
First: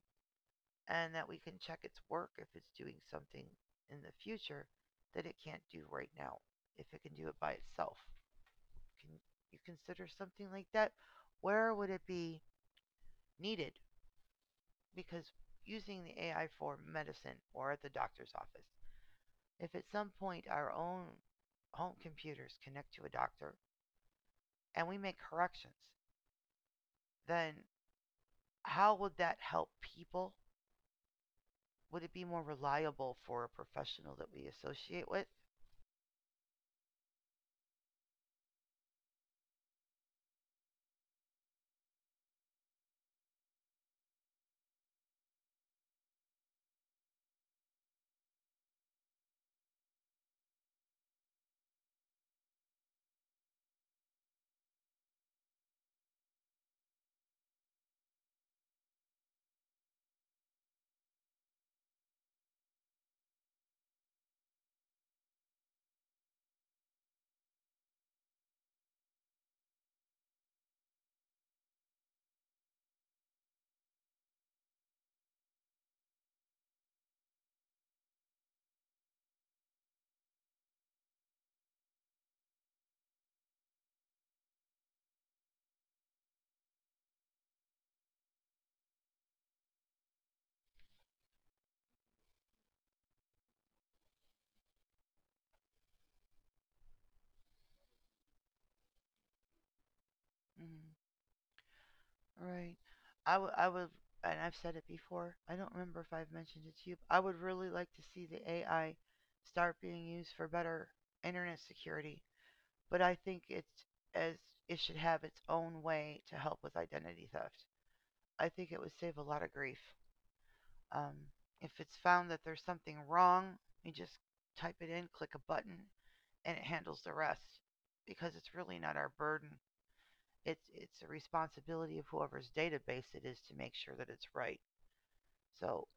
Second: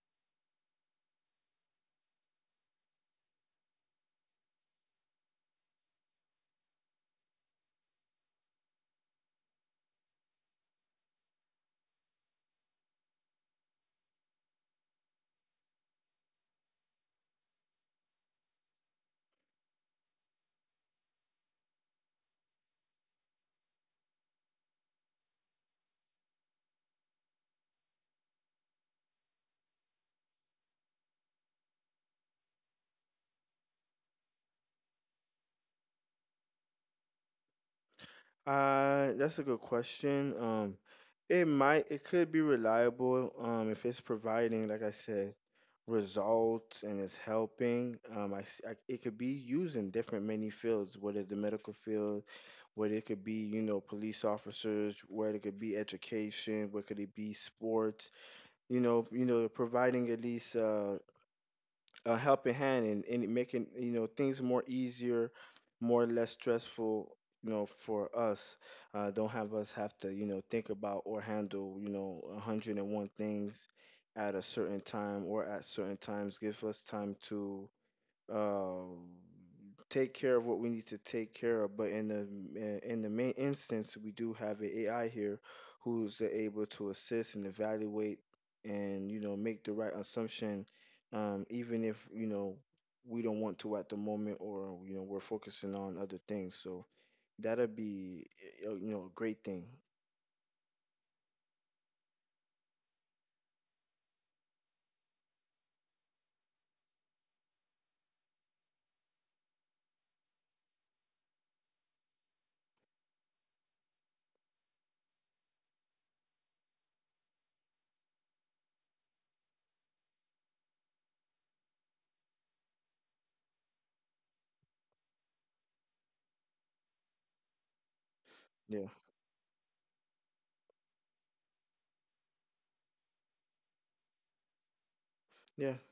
[SPEAKER 1] and that we can check its work if it's doing something in the future that it can't do right now, if it can do it by itself? Can you consider something like that? Where would it be needed? Because using the A I for medicine or at the doctor's office, if at some point our own home computers connect to a doctor and we make corrections, then how would that help people? Would it be more reliable for a professional that we associate with?
[SPEAKER 2] Uh, that's a good question. Um, it might, it could be reliable, um, if it's providing, like I said, results and it's helping. Um, I, s- I- it could be used in different many fields, whether it's the medical field, whether it could be, you know, police officers, whether it could be education, where could it be sports, you know, you know, providing at least uh, a helping hand, and, and making you know things more easier, more or less stressful, you know, for us. Uh, don't have us have to you know think about or handle you know a hundred one things at a certain time or at certain times. Give us time to um, take care of what we need to take care of. But in the in the main instance, we do have an A I here who's able to assist and evaluate and you know make the right assumption, um, even if you know we don't want to at the moment, or you know we're focusing on other things. So that'll be uh, you know a great thing.
[SPEAKER 1] Mm. Right. I would, I would, and I've said it before. I don't remember if I've mentioned it to you. But I would really like to see the A I start being used for better internet security. But I think it's, as it should have its own way to help with identity theft. I think it would save a lot of grief. Um, if it's found that there's something wrong, you just type it in, click a button, and it handles the rest, because it's really
[SPEAKER 2] Yeah,
[SPEAKER 1] not our burden. It's it's a responsibility of whoever's database it is to make sure that it's right.
[SPEAKER 2] yeah.
[SPEAKER 1] So,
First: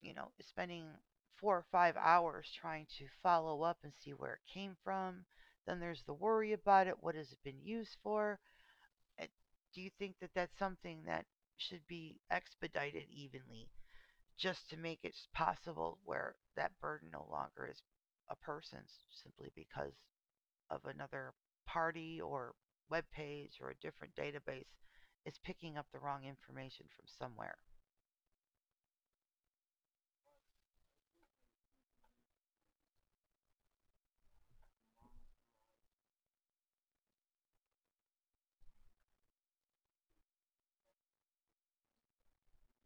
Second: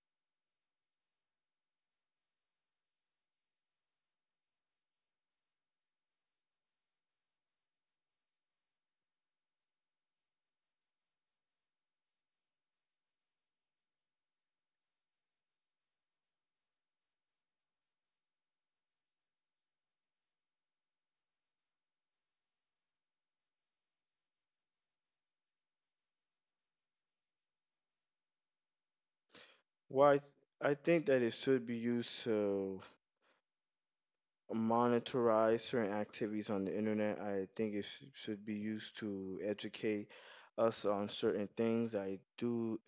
[SPEAKER 1] you know, spending four or five hours trying to follow up and see where it came from. Then there's the worry about it. What has it been used for? Uh, Do you think that that's something that should be expedited evenly, just to make it possible where that burden no longer is a person's, simply because of another party or web page or a different database is picking up the wrong information from somewhere,
[SPEAKER 2] Well, I, I think that it should be used to monitorize certain activities on the internet. I think it sh- should be used to educate us on certain things. I do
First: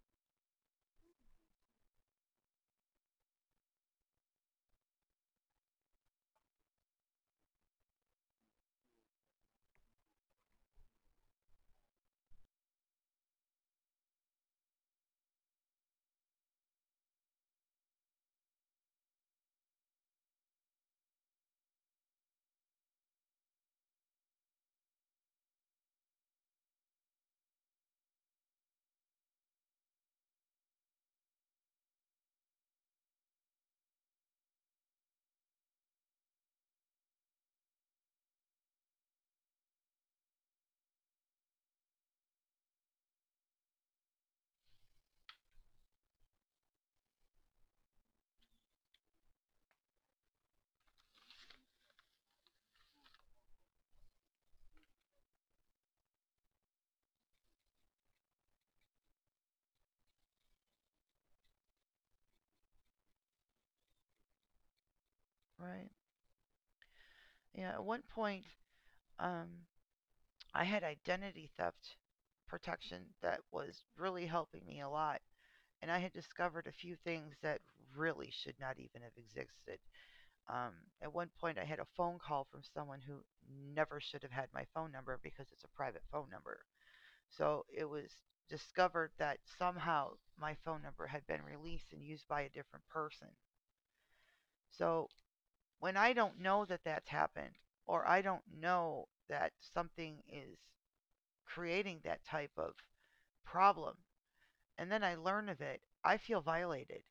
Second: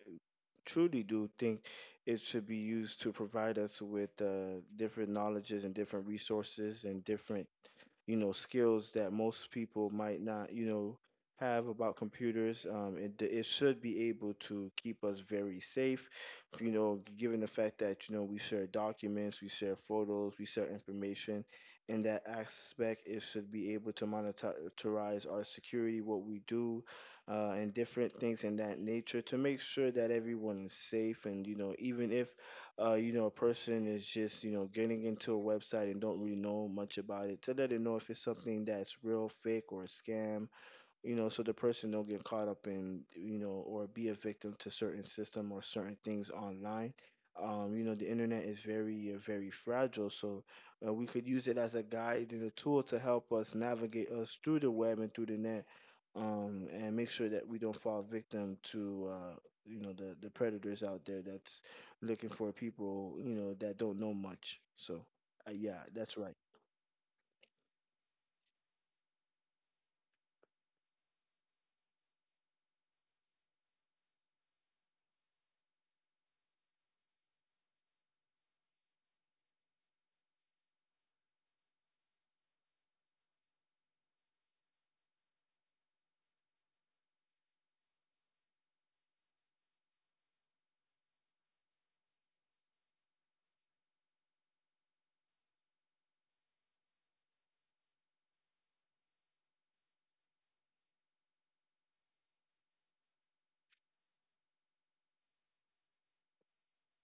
[SPEAKER 2] truly do think it should be used to provide us with uh, different knowledges and different resources and different you know skills that most people might not you know have about computers, um, it, it should be able to keep us very safe, you know, given the fact that you know we share documents, we share photos, we share information. In that aspect, it should be able to monetize our security, what we do, uh, and different things in that nature to make sure that everyone is safe. And you know, even if, uh, you know, a person is just, you know, getting into a website and don't really know much about it, to let them know if it's something that's real, fake, or a scam, you know, so the person don't get caught up in, you know, or be a victim to certain system or certain things online. Um, you know, the internet is very, uh, very fragile, so uh, we could use it as a guide and a tool to help us navigate us through the web and through the net, um, and make sure that we don't fall victim to, uh, you know, the the predators out there that's looking for people, you know, that don't know much. So, uh, yeah,
[SPEAKER 1] right?
[SPEAKER 2] that's right.
[SPEAKER 1] Yeah, at one point, um, I had identity theft protection that was really helping me a lot, and I had discovered a few things that really should not even have existed. Um, at one point, I had a phone call from someone who never should have had my phone number because it's a private phone number. So it was discovered that somehow my phone number had been released and used by a different person. So when I don't know that that's happened, or I don't know that something is creating that type of problem, and then I learn of it, I feel violated.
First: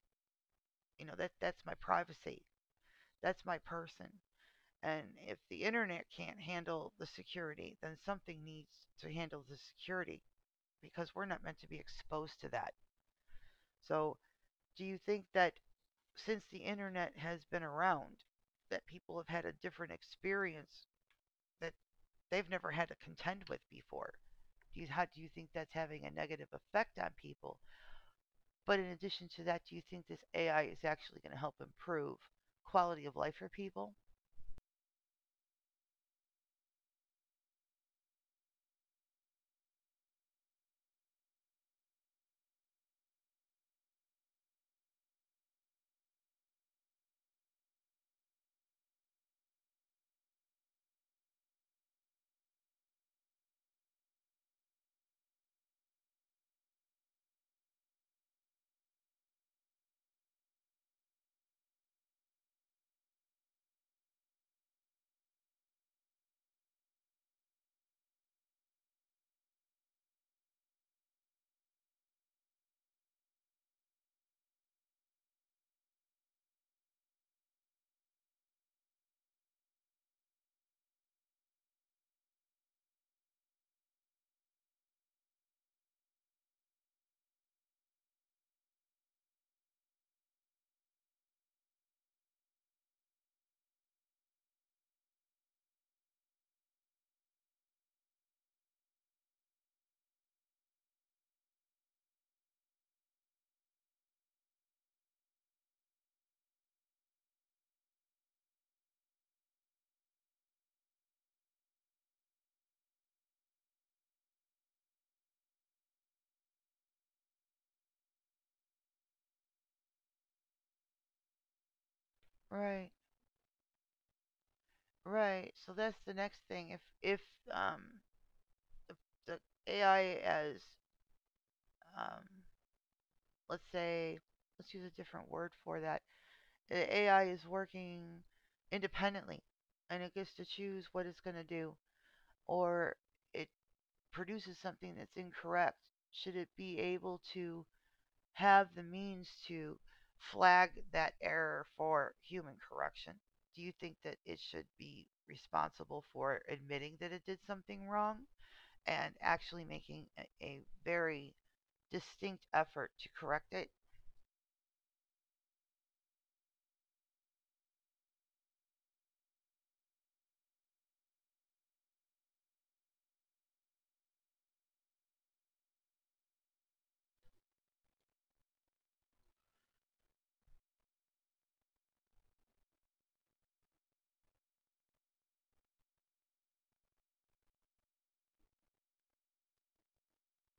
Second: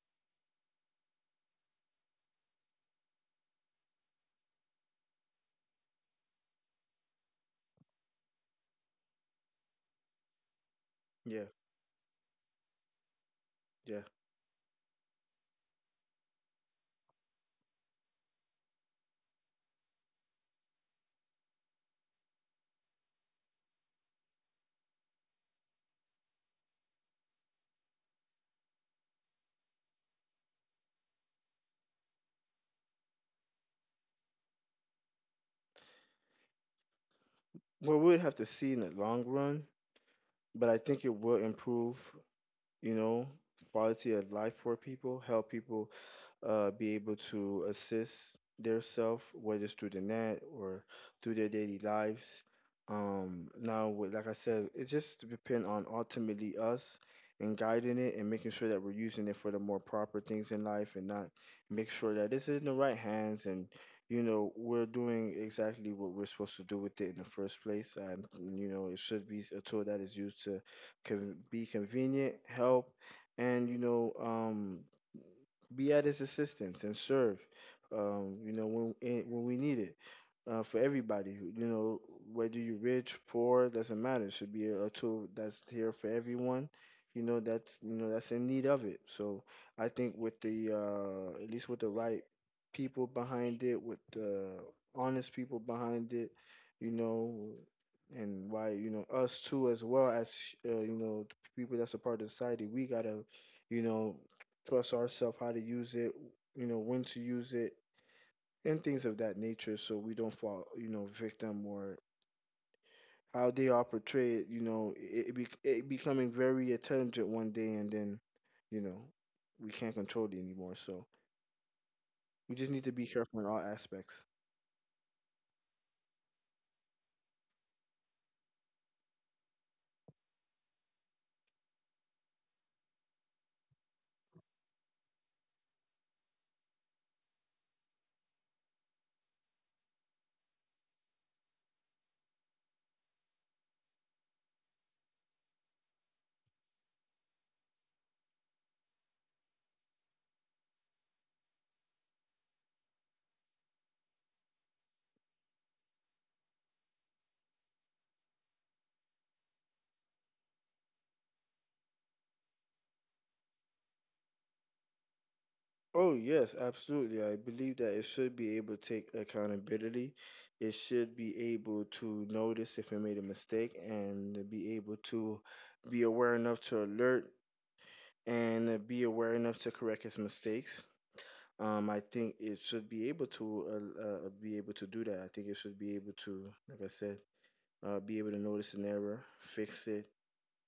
[SPEAKER 1] You know, that that's my privacy. That's my person. And if the internet can't handle the security, then something needs to handle the security, because we're not
[SPEAKER 2] Yeah,
[SPEAKER 1] meant to be exposed to that.
[SPEAKER 2] yeah.
[SPEAKER 1] So do you think that since the internet has been around, that people have had a different experience that they've never had to contend with before, do you, how do you think that's having a negative effect on people? But in addition to that, do you think this AI is actually going to help improve quality of life for people?
[SPEAKER 2] Well, we would have to see in the long run, but I think it will improve, you know, quality of life for people, help people uh, be able to assist their self, whether it's through the net or through their daily lives. Um, now, with- like I said, it just depends on ultimately us, and guiding it and making sure that we're using it for the more proper things in life, and not make sure that it's in the right hands, and, you know, we're doing exactly what we're supposed to do with it in the first place. And, you know, it should be a tool that is used to can be convenient, help, and you know, um, be at his assistance and serve. Um, you know, when eh, when we need it, uh, for everybody. You know, whether you're rich, poor, doesn't matter. It should be a, a tool that's here for everyone. You know, that's you know that's in need of it. So I think with the uh, at least with the right people behind it, with the honest people behind it, you know, and why you know us too, as well as, uh, you know, the people that's a part of society, we gotta you know trust ourselves how to use it. You know when to use it, and things of that nature, so we don't fall you know victim, or how they are portrayed, you know, it, it, bec it becoming very intelligent one day, and then you know we can't control it anymore, so we just need to
[SPEAKER 1] Right.
[SPEAKER 2] be careful in all aspects.
[SPEAKER 1] Right. So that's the next thing. If if um the AI as, um let's say, let's use a different word for that, the A I is working independently and it gets to choose what it's going to do, or it produces something that's incorrect. Should it be able to have the means to flag that error for human correction? Do you think that it should be responsible for admitting that it did something wrong, and actually making a, a very distinct effort to correct it?
[SPEAKER 2] Oh yes, absolutely, I believe that it should be able to take accountability. It should be able to notice if it made a mistake, and be able to be aware enough to alert, and be aware enough to correct its mistakes. Um, I think it should be able to uh, uh, be able to do that. I think it should be able to, like I said, uh, be able to notice an error, fix it,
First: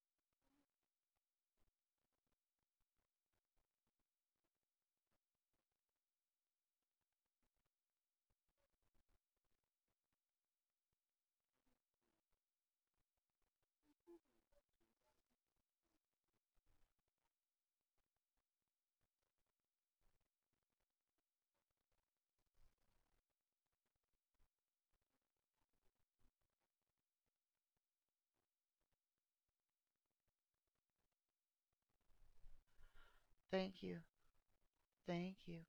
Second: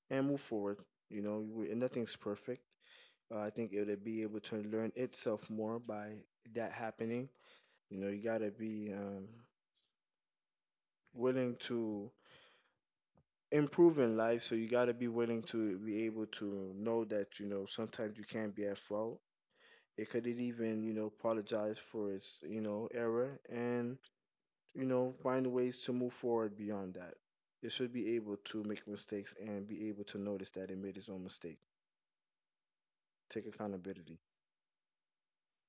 [SPEAKER 2] and move forward. You know, we- and nothing's perfect. Uh, I think it'll be able to learn itself more by that happening. You know, you gotta be um, willing to improve in life, so you gotta be willing to be able to know that you know sometimes you can't be at fault. It could even you know apologize for its you know error, and you know, find ways to move forward beyond that. It should be able to make mistakes and be able to notice that it made its own mistake. Take
[SPEAKER 1] Thank you.
[SPEAKER 2] accountability.
[SPEAKER 1] Thank you.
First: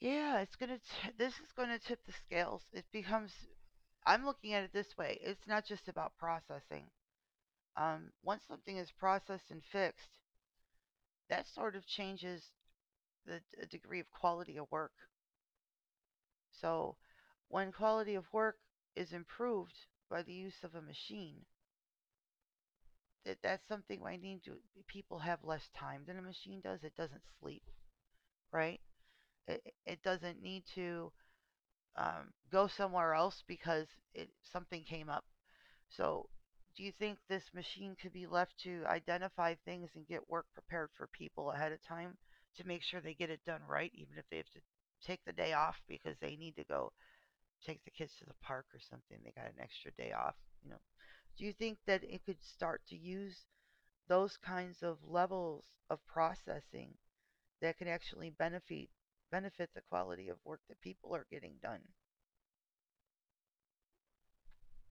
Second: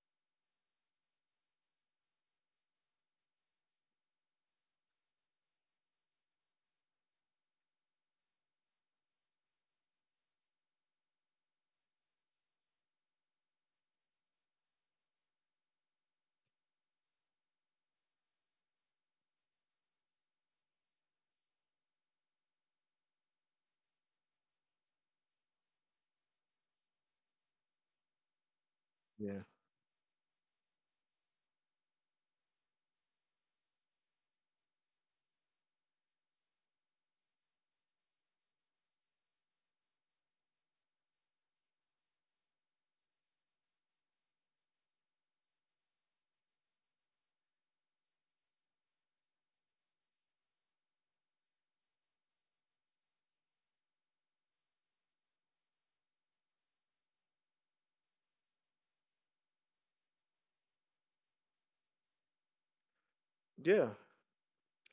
[SPEAKER 1] Yeah, it's gonna. T- this is gonna tip the scales. It becomes. I'm looking at it this way. It's not just about processing. Um, once something is processed and fixed, that sort of changes the d- degree of quality of work. So, when quality of work is improved by the use of a machine, that that's something I need to. People have less time than a machine does. It doesn't sleep, right?
[SPEAKER 2] Yeah.
[SPEAKER 1] It it doesn't need to um, go somewhere else because it, something came up. So, do you think this machine could be left to identify things and get work prepared for people ahead of time, to make sure they get it done right, even if they have to take the day off because they need to go take the kids to the park or something? They got an extra day off, you know. Do you think that it could start to use those kinds of levels of processing that can actually benefit benefit the quality of work that people are getting done?
[SPEAKER 2] Yeah,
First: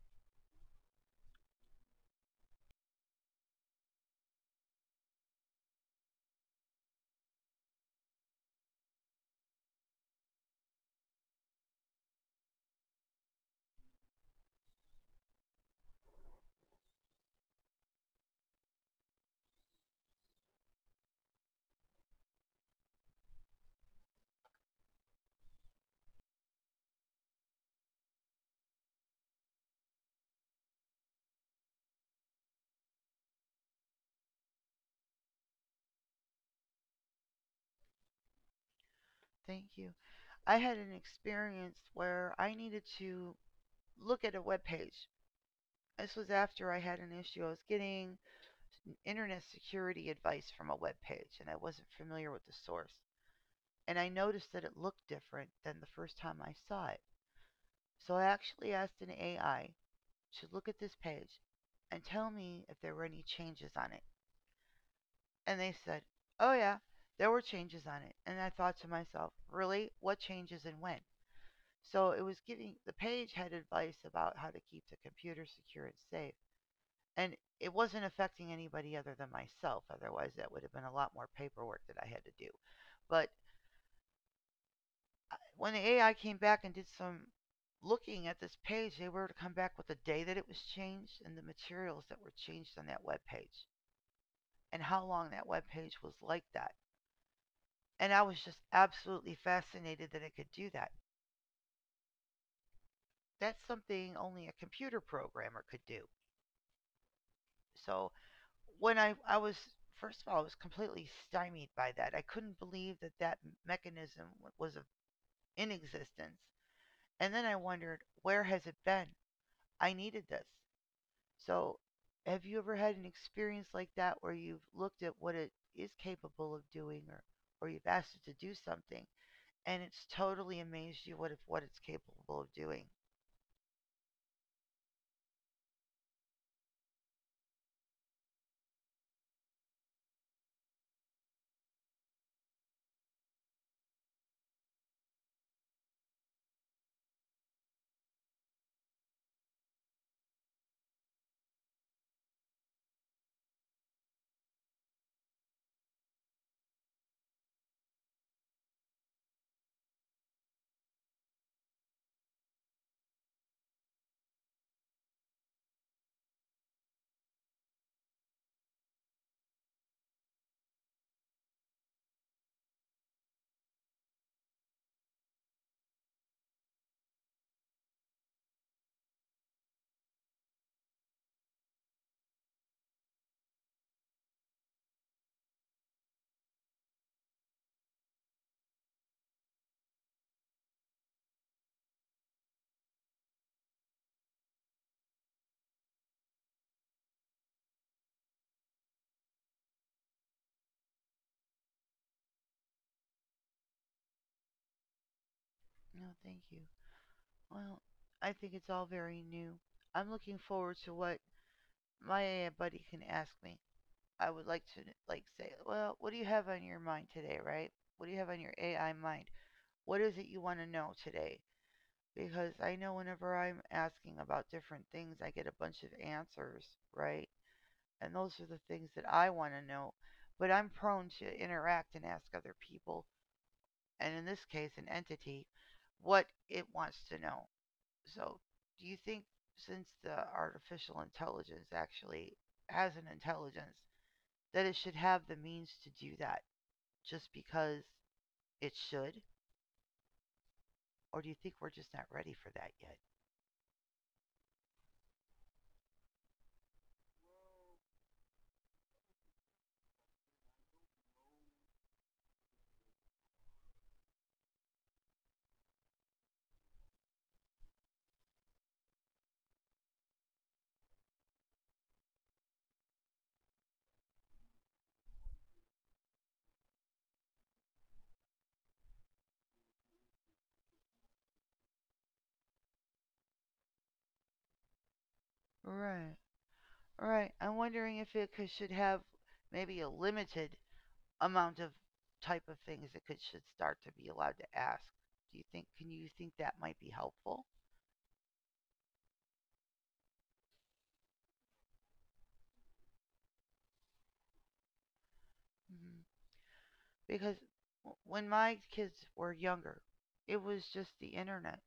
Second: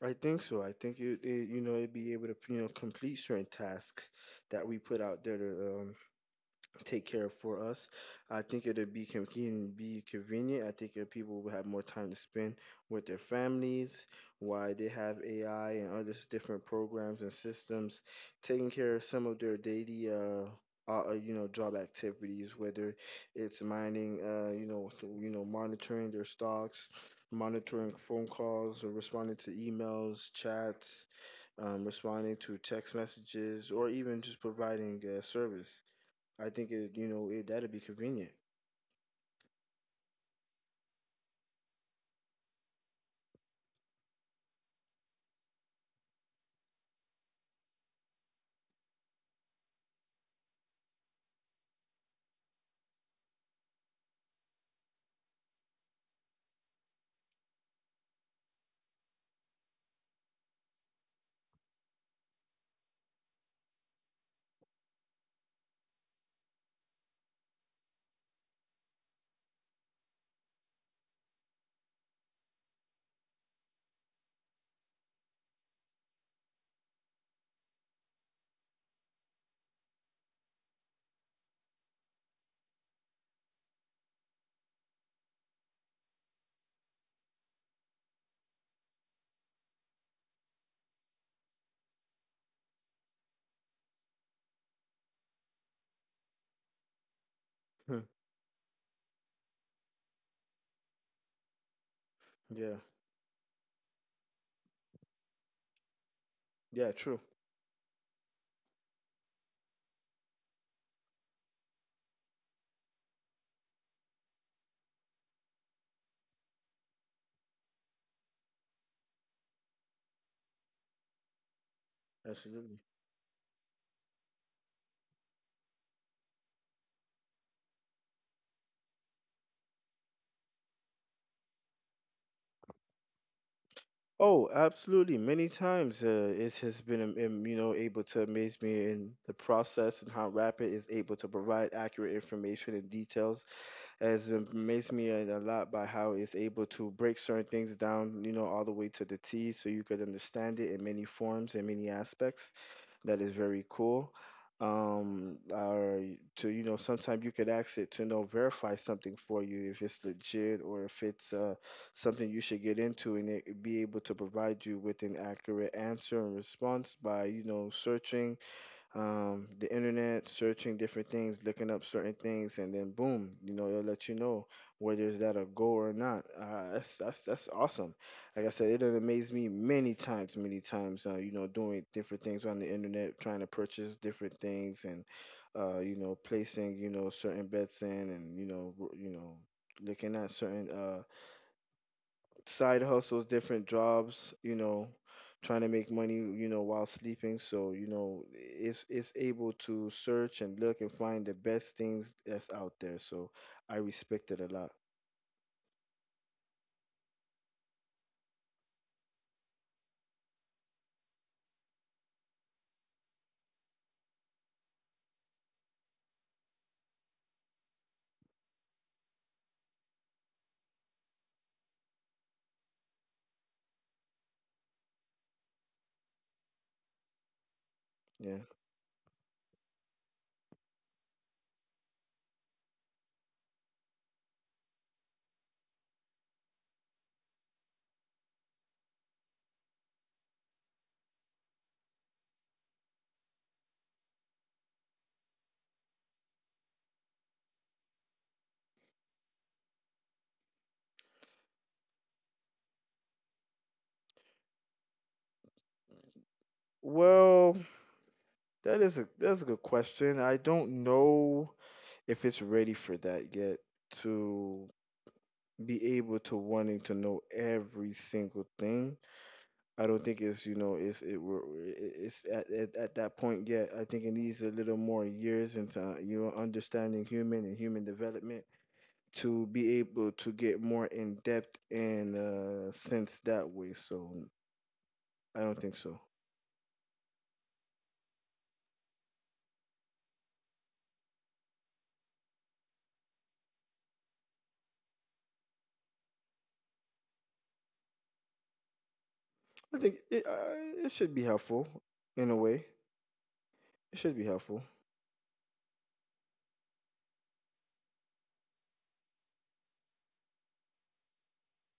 [SPEAKER 2] I think so. I think it, it you know, it'd be able to, you know, complete certain tasks that we put out there to um, take care for us. I think it'll be convenient, be convenient. I think that people will have more time to spend with their families while they have A I and other s- different programs and systems taking care of some of their daily uh, uh uh, you know job activities, whether it's mining, uh, you know, th- you know, monitoring their stocks, monitoring phone calls, or responding to emails, chats, um, responding to text messages, or even just providing uh, service. I think it, you know, it, that'd be convenient.
[SPEAKER 1] Thank you. I had an experience where I needed to look at a web page. This was after I had an issue. I was getting internet security advice from a web page, and I wasn't familiar with the source. And I noticed that it looked different than the first time I saw it. So I actually asked an A I to look at this page and tell me if there were any changes on it. And they said, oh, yeah, there were changes on it. And I thought to myself, really? What changes and when? So it was giving, the page had advice about how to keep the computer secure and safe, and it wasn't affecting anybody other than myself. Otherwise, that would have been a lot more paperwork that I had to do. But uh, when the A I came back and did some looking at this page, they were to come back with the day that it was changed and the materials that were changed on that web page, and how long that web page was like that.
[SPEAKER 2] Hmm.
[SPEAKER 1] And I was just absolutely fascinated that it could do that.
[SPEAKER 2] Yeah,
[SPEAKER 1] That's something only a computer programmer could do.
[SPEAKER 2] yeah, true,
[SPEAKER 1] So when I, I was, first of all, I was completely stymied by that. I couldn't believe that that mechanism was in existence. And then I wondered, where has it been? I needed this. So, have you ever
[SPEAKER 2] absolutely.
[SPEAKER 1] had an experience like that where you've looked at what it is capable of doing, or or you've asked it to do something, and it's totally amazed you what, if what it's capable of doing?
[SPEAKER 2] Oh, absolutely. Many times, uh, it has been, um, um, you know, able to amaze me in the process, and how Rapid is able to provide accurate information and details. Has amazed me a a lot by how it's able to break certain things down, you know, all the way to the T, so you could understand it in many forms and many aspects. That is very cool. Um, or to you know, sometimes you could ask it to you know verify something for you if it's legit, or if it's uh, something you should get into, and it be able to provide you with an accurate answer and response by you know searching, um, the internet, searching different things, looking up certain things, and then boom, you know, it'll let you know whether is that a goal or not. Uh, that's that's that's awesome. Like I said, it done amazed me many times, many times. Uh, you know, doing different things on the internet, trying to purchase different things, and uh, you know, placing you know certain bets in, and you know, w- you know, looking at certain uh, side hustles, different jobs, you know, trying to make money, you know, while sleeping. So, you know, it's it's able to search and look and find the best things that's out there. So I respect it a lot.
[SPEAKER 1] No, thank you. Well, I think it's all very new. I'm looking forward to what my A I buddy can ask me. I would like to, like, say, well, what do you have on your mind today, right? What do you have on your A I mind? What is it you want to know today? Because I know whenever I'm asking about different things, I get a bunch of answers, right? And
[SPEAKER 2] Yeah.
[SPEAKER 1] those are the things that I want to know. But I'm prone to interact and ask other people, and in this case, an entity, what it wants to know. So, do you think, since the artificial intelligence actually has an intelligence, that it should have the means to do that, just because it should? Or do you think we're just not ready for that yet?
[SPEAKER 2] Well, that is a that's a good question. I don't know if it's ready for that yet, to be able to wanting to know every single thing. I don't think it's you know it's it we're- it's at, at at that point yet. I think it needs a little more years into you know understanding human and human development, to be able to get more in depth and uh, sense that way. So I don't think so.
[SPEAKER 1] Right. Right. I'm wondering if it could, should have maybe a limited amount of type of things that could, should start to be allowed to ask. Do you think? Can you think that might be helpful?
[SPEAKER 2] I think it uh, it should be helpful in a way. It should be helpful.
[SPEAKER 1] Hmm. Because w- when my kids were younger, it was just the internet.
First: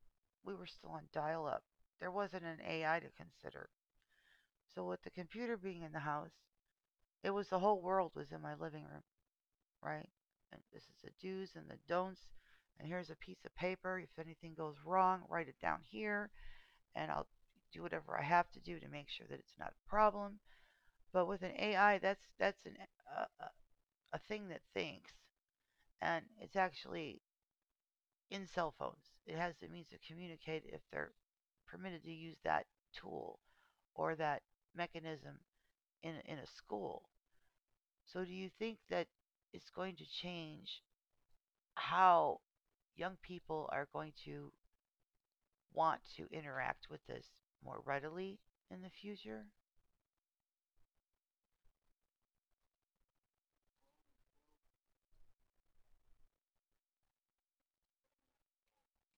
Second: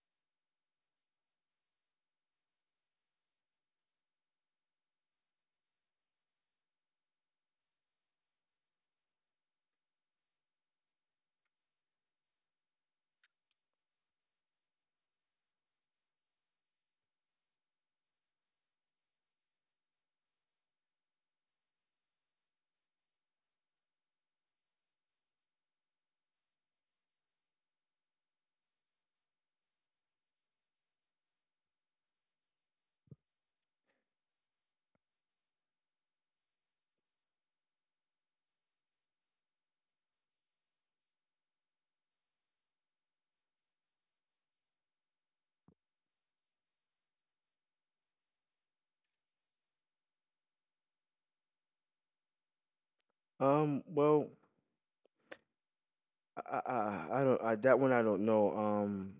[SPEAKER 1] We were still on dial up. There wasn't an A I to consider. So, with the computer being in the house, it was, the whole world was in my living room, right? And this is the do's and the don'ts. And here's a piece of paper. If anything goes wrong, write it down here, and I'll do whatever I have to do to make sure that it's not a problem. But with an A I, that's that's an a, a- a thing that thinks, and it's actually in cell phones. It has the means to communicate if they're permitted to use that tool or that mechanism in in a school. So do you think that it's going to change how young people are going to want to interact with this more readily in the future?
[SPEAKER 2] Um. Well, I I, I I don't I, that one I don't know. Um.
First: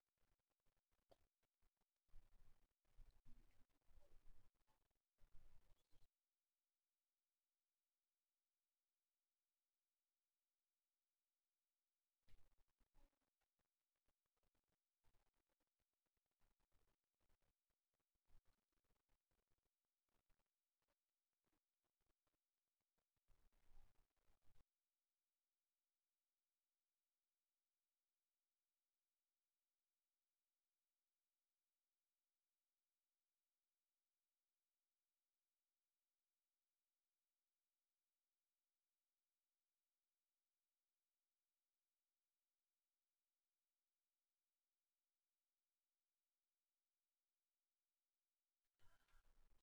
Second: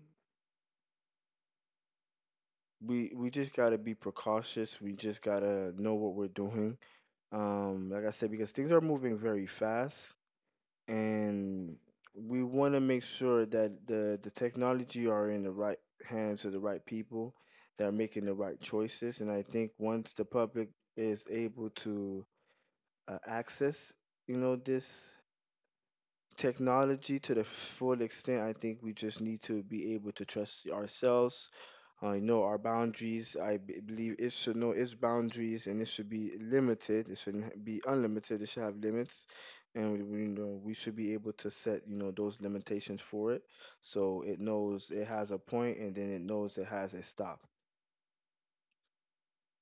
[SPEAKER 2] We we just gotta be precautious. We just gotta know what we're doing um like I said, because things are moving very fast, and we want to make sure that the the technology are in the right hands of the right people that are making the right choices. And I think once the public is able to uh, access, you know, this technology to the full extent, I think we just need to be able to trust ourselves, uh, you know, our boundaries. I b- believe it should know its boundaries and it should be limited. It shouldn't be unlimited. It should have limits, and we, we know we should be able to set, you know, those limitations for it. So it knows it has a point, and then it knows it has a stop.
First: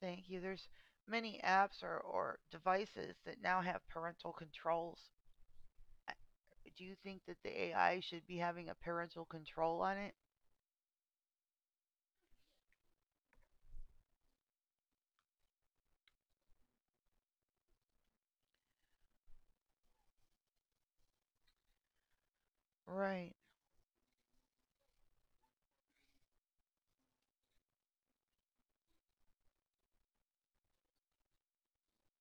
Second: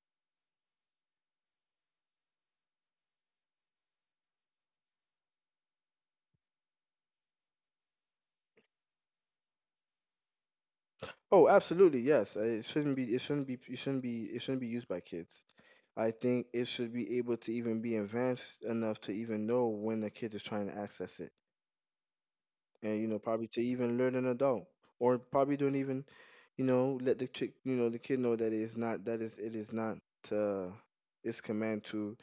[SPEAKER 1] Thank you. There's many apps or, or devices that now have parental controls. Uh, Do you think that the A I should be having a parental control on it?
[SPEAKER 2] Oh, absolutely, yes. Uh, It shouldn't be. It shouldn't be. It shouldn't be. It shouldn't be used by kids. I think it should be able to even be advanced enough to even know when a kid is trying to access it, and, you know,
[SPEAKER 1] Right.
[SPEAKER 2] probably to even learn an adult, or probably don't even, you know, let the chick, you know, the kid know that it is not, that is, it is not uh its command to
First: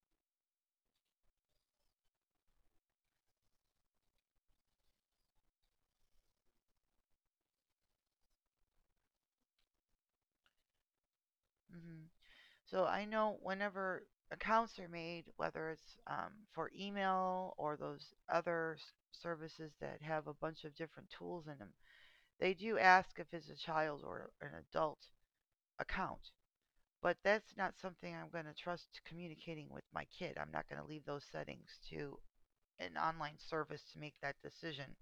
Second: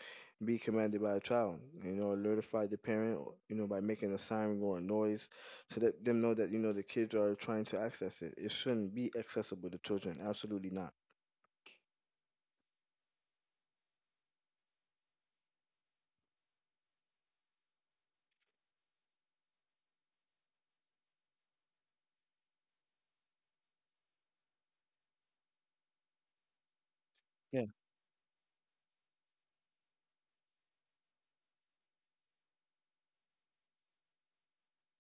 [SPEAKER 2] be commanded by a child. You know, alertify the parent, or, you know, by making a siren or a noise to let them know that, you know, the kids are trying to access it. It shouldn't be accessible to children, absolutely not.
[SPEAKER 1] Hmm. So I know whenever accounts are made, whether it's, um, for email or those other services that have a bunch of different tools in them, they do ask if it's a child or an adult account, but that's
[SPEAKER 2] Yeah.
[SPEAKER 1] not something I'm going to trust communicating with my kid. I'm not going to leave those settings to an online service to make that decision.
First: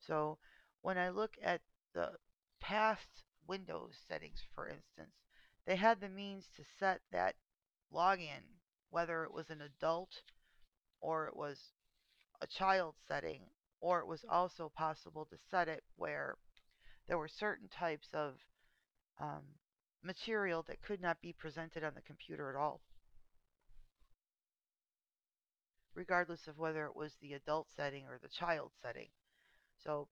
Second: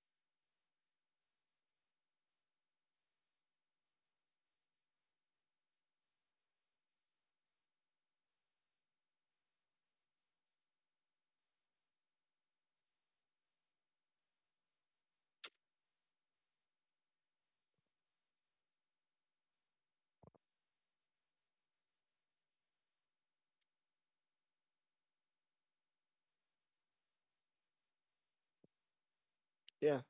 [SPEAKER 1] So when I look at the past Windows settings, for instance, they had the means to set that login, whether it was an adult or it was a child setting, or it was also possible to set it where there were certain types of, um, material that could not be presented on the computer at all, regardless of whether it was the adult setting or the child setting.
[SPEAKER 2] Yeah.
[SPEAKER 1] So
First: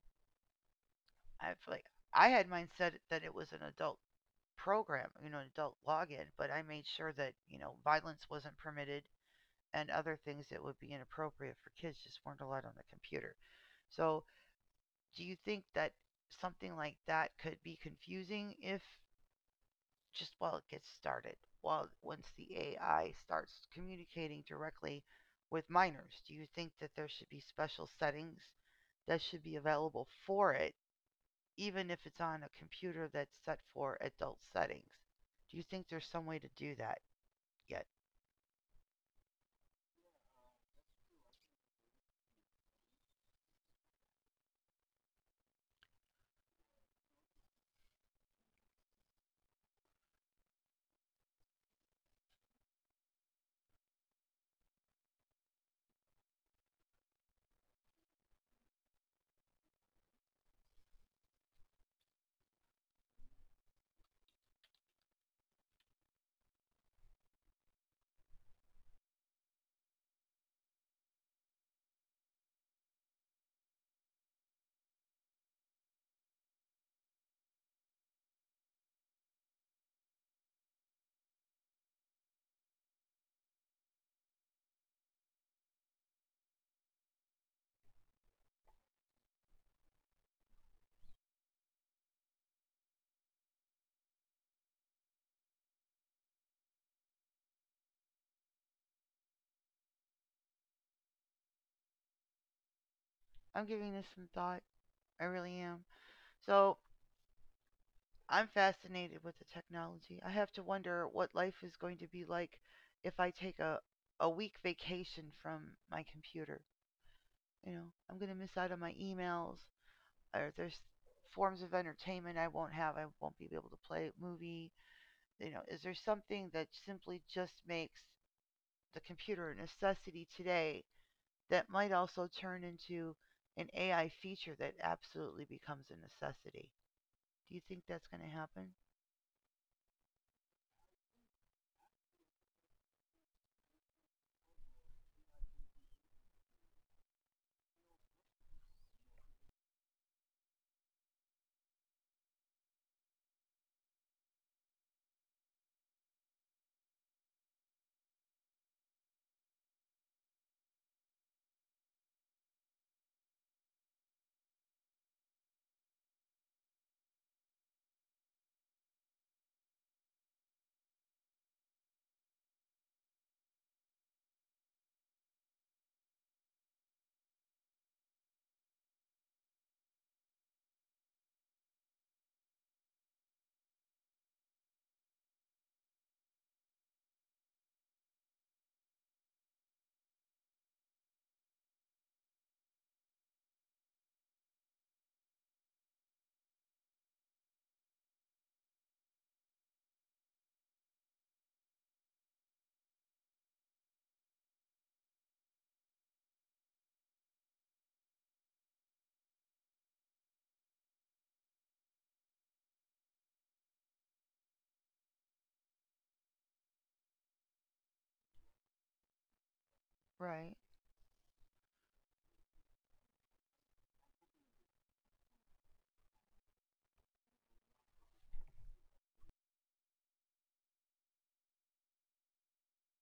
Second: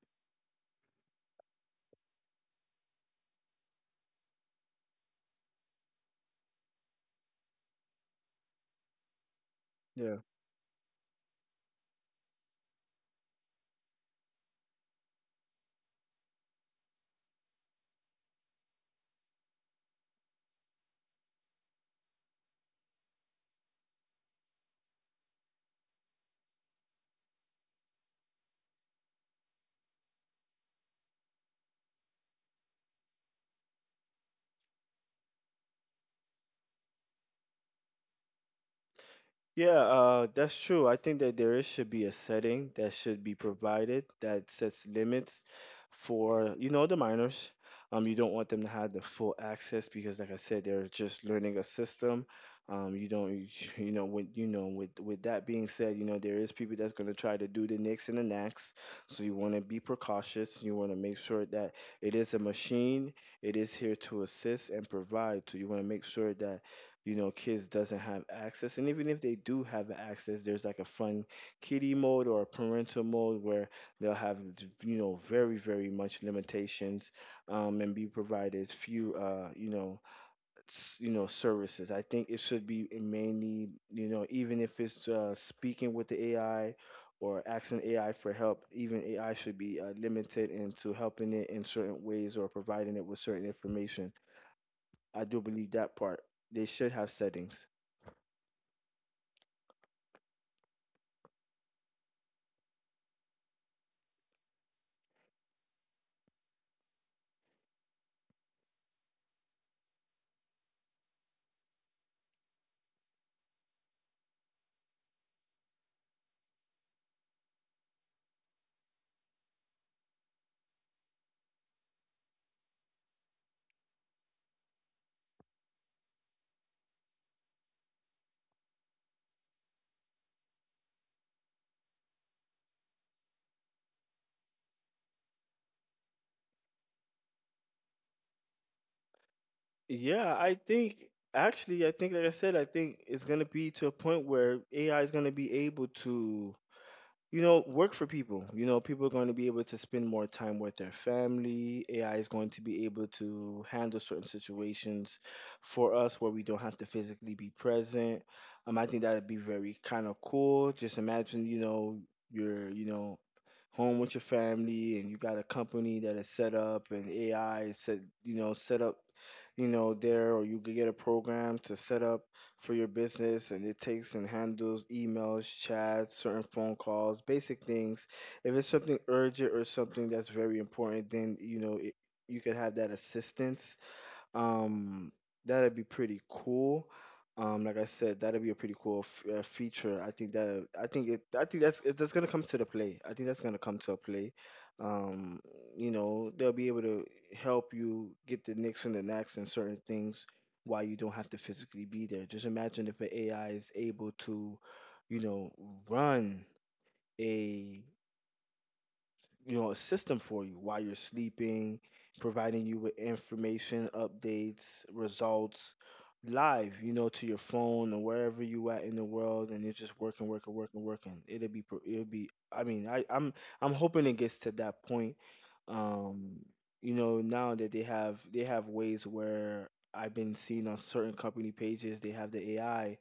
[SPEAKER 1] I feel like I had mine set that it was an adult program, you know, an adult login, but I made sure that, you know, violence wasn't permitted and
[SPEAKER 2] Yeah.
[SPEAKER 1] other things that would be inappropriate for kids just weren't allowed on the computer. So do you think that something like that could be confusing if just while it gets started, while once the A I starts communicating directly with minors? Do you think that there should be special settings that should be available for it, even if it's on a computer that's set for adult settings? Do you think there's some way to do that yet?
[SPEAKER 2] Yeah, uh, that's true. I think that there is, should be a setting that should be provided that sets limits for, you know, the minors. Um, you don't want them to have the full access because, like I said, they're just learning a system. Um, you don't, (laughs) you know, when you know, with with that being said, you know, there is people that's gonna try to do the nicks and the knacks. So you want to be precautious. You want to make sure that it is a machine. It is here to assist and provide. So you want to make sure that, you know, kids doesn't have access. And even if they do have access, there's like a fun kiddie mode or a parental mode where they'll have, you know, very very much limitations, um, and be provided few uh, you know, s- you know, services. I think it should be mainly, you know, even if it's uh, speaking with the AI or asking AI for help, even AI should be uh, limited into helping it in certain ways or providing it with certain information. I do believe that part. They should have settings.
[SPEAKER 1] I'm giving this some thought. I really am. So I'm fascinated with the technology. I have to wonder what life is going to be like if I take a, a week vacation from my computer. You know, I'm going to miss out on my emails. Or there's forms of entertainment I won't have. I won't be able to play a movie. You know, is there something that simply just makes the computer a necessity today that might also turn into an A I feature that absolutely becomes a necessity? Do you think that's going to happen?
[SPEAKER 2] Yeah, I think actually, I think like I said, I think it's gonna be to a point where A I is gonna be able to, you know, work for people. You know, people are going to be able to spend more time with their family. A I is going to be able to handle certain situations for us where we don't have to physically be present. Um, I think that would be very kind of cool. Just imagine, you know, you're, you know, home with your family and you got a company that is set up and A I is set, you know, set up, you know, there, or you could get a program to set up for your business, and it takes and handles emails, chats, certain phone calls, basic things. If it's something urgent or something that's very important, then you know it, you could have that assistance, um, that'd be pretty cool. Um, like I said, that'd be a pretty cool f uh, feature. I think that I think it I think that's it, that's gonna come to the play. I think that's gonna come to a play. Um, you know, they'll be able to help you get the nicks and the knacks and certain things while you don't have to physically be there. Just imagine if an A I is able to, you know, run a, you know, a system for you while you're sleeping, providing you with information, updates, results live, you know, to your phone or wherever you at in the world, and it's just working, working,
[SPEAKER 1] Right.
[SPEAKER 2] working, working. It'll be, pro- it'll be. I mean, I, I'm, I'm hoping it gets to that point. Um, you know, now that they have, they have ways where I've been seeing on certain company pages, they have the A I.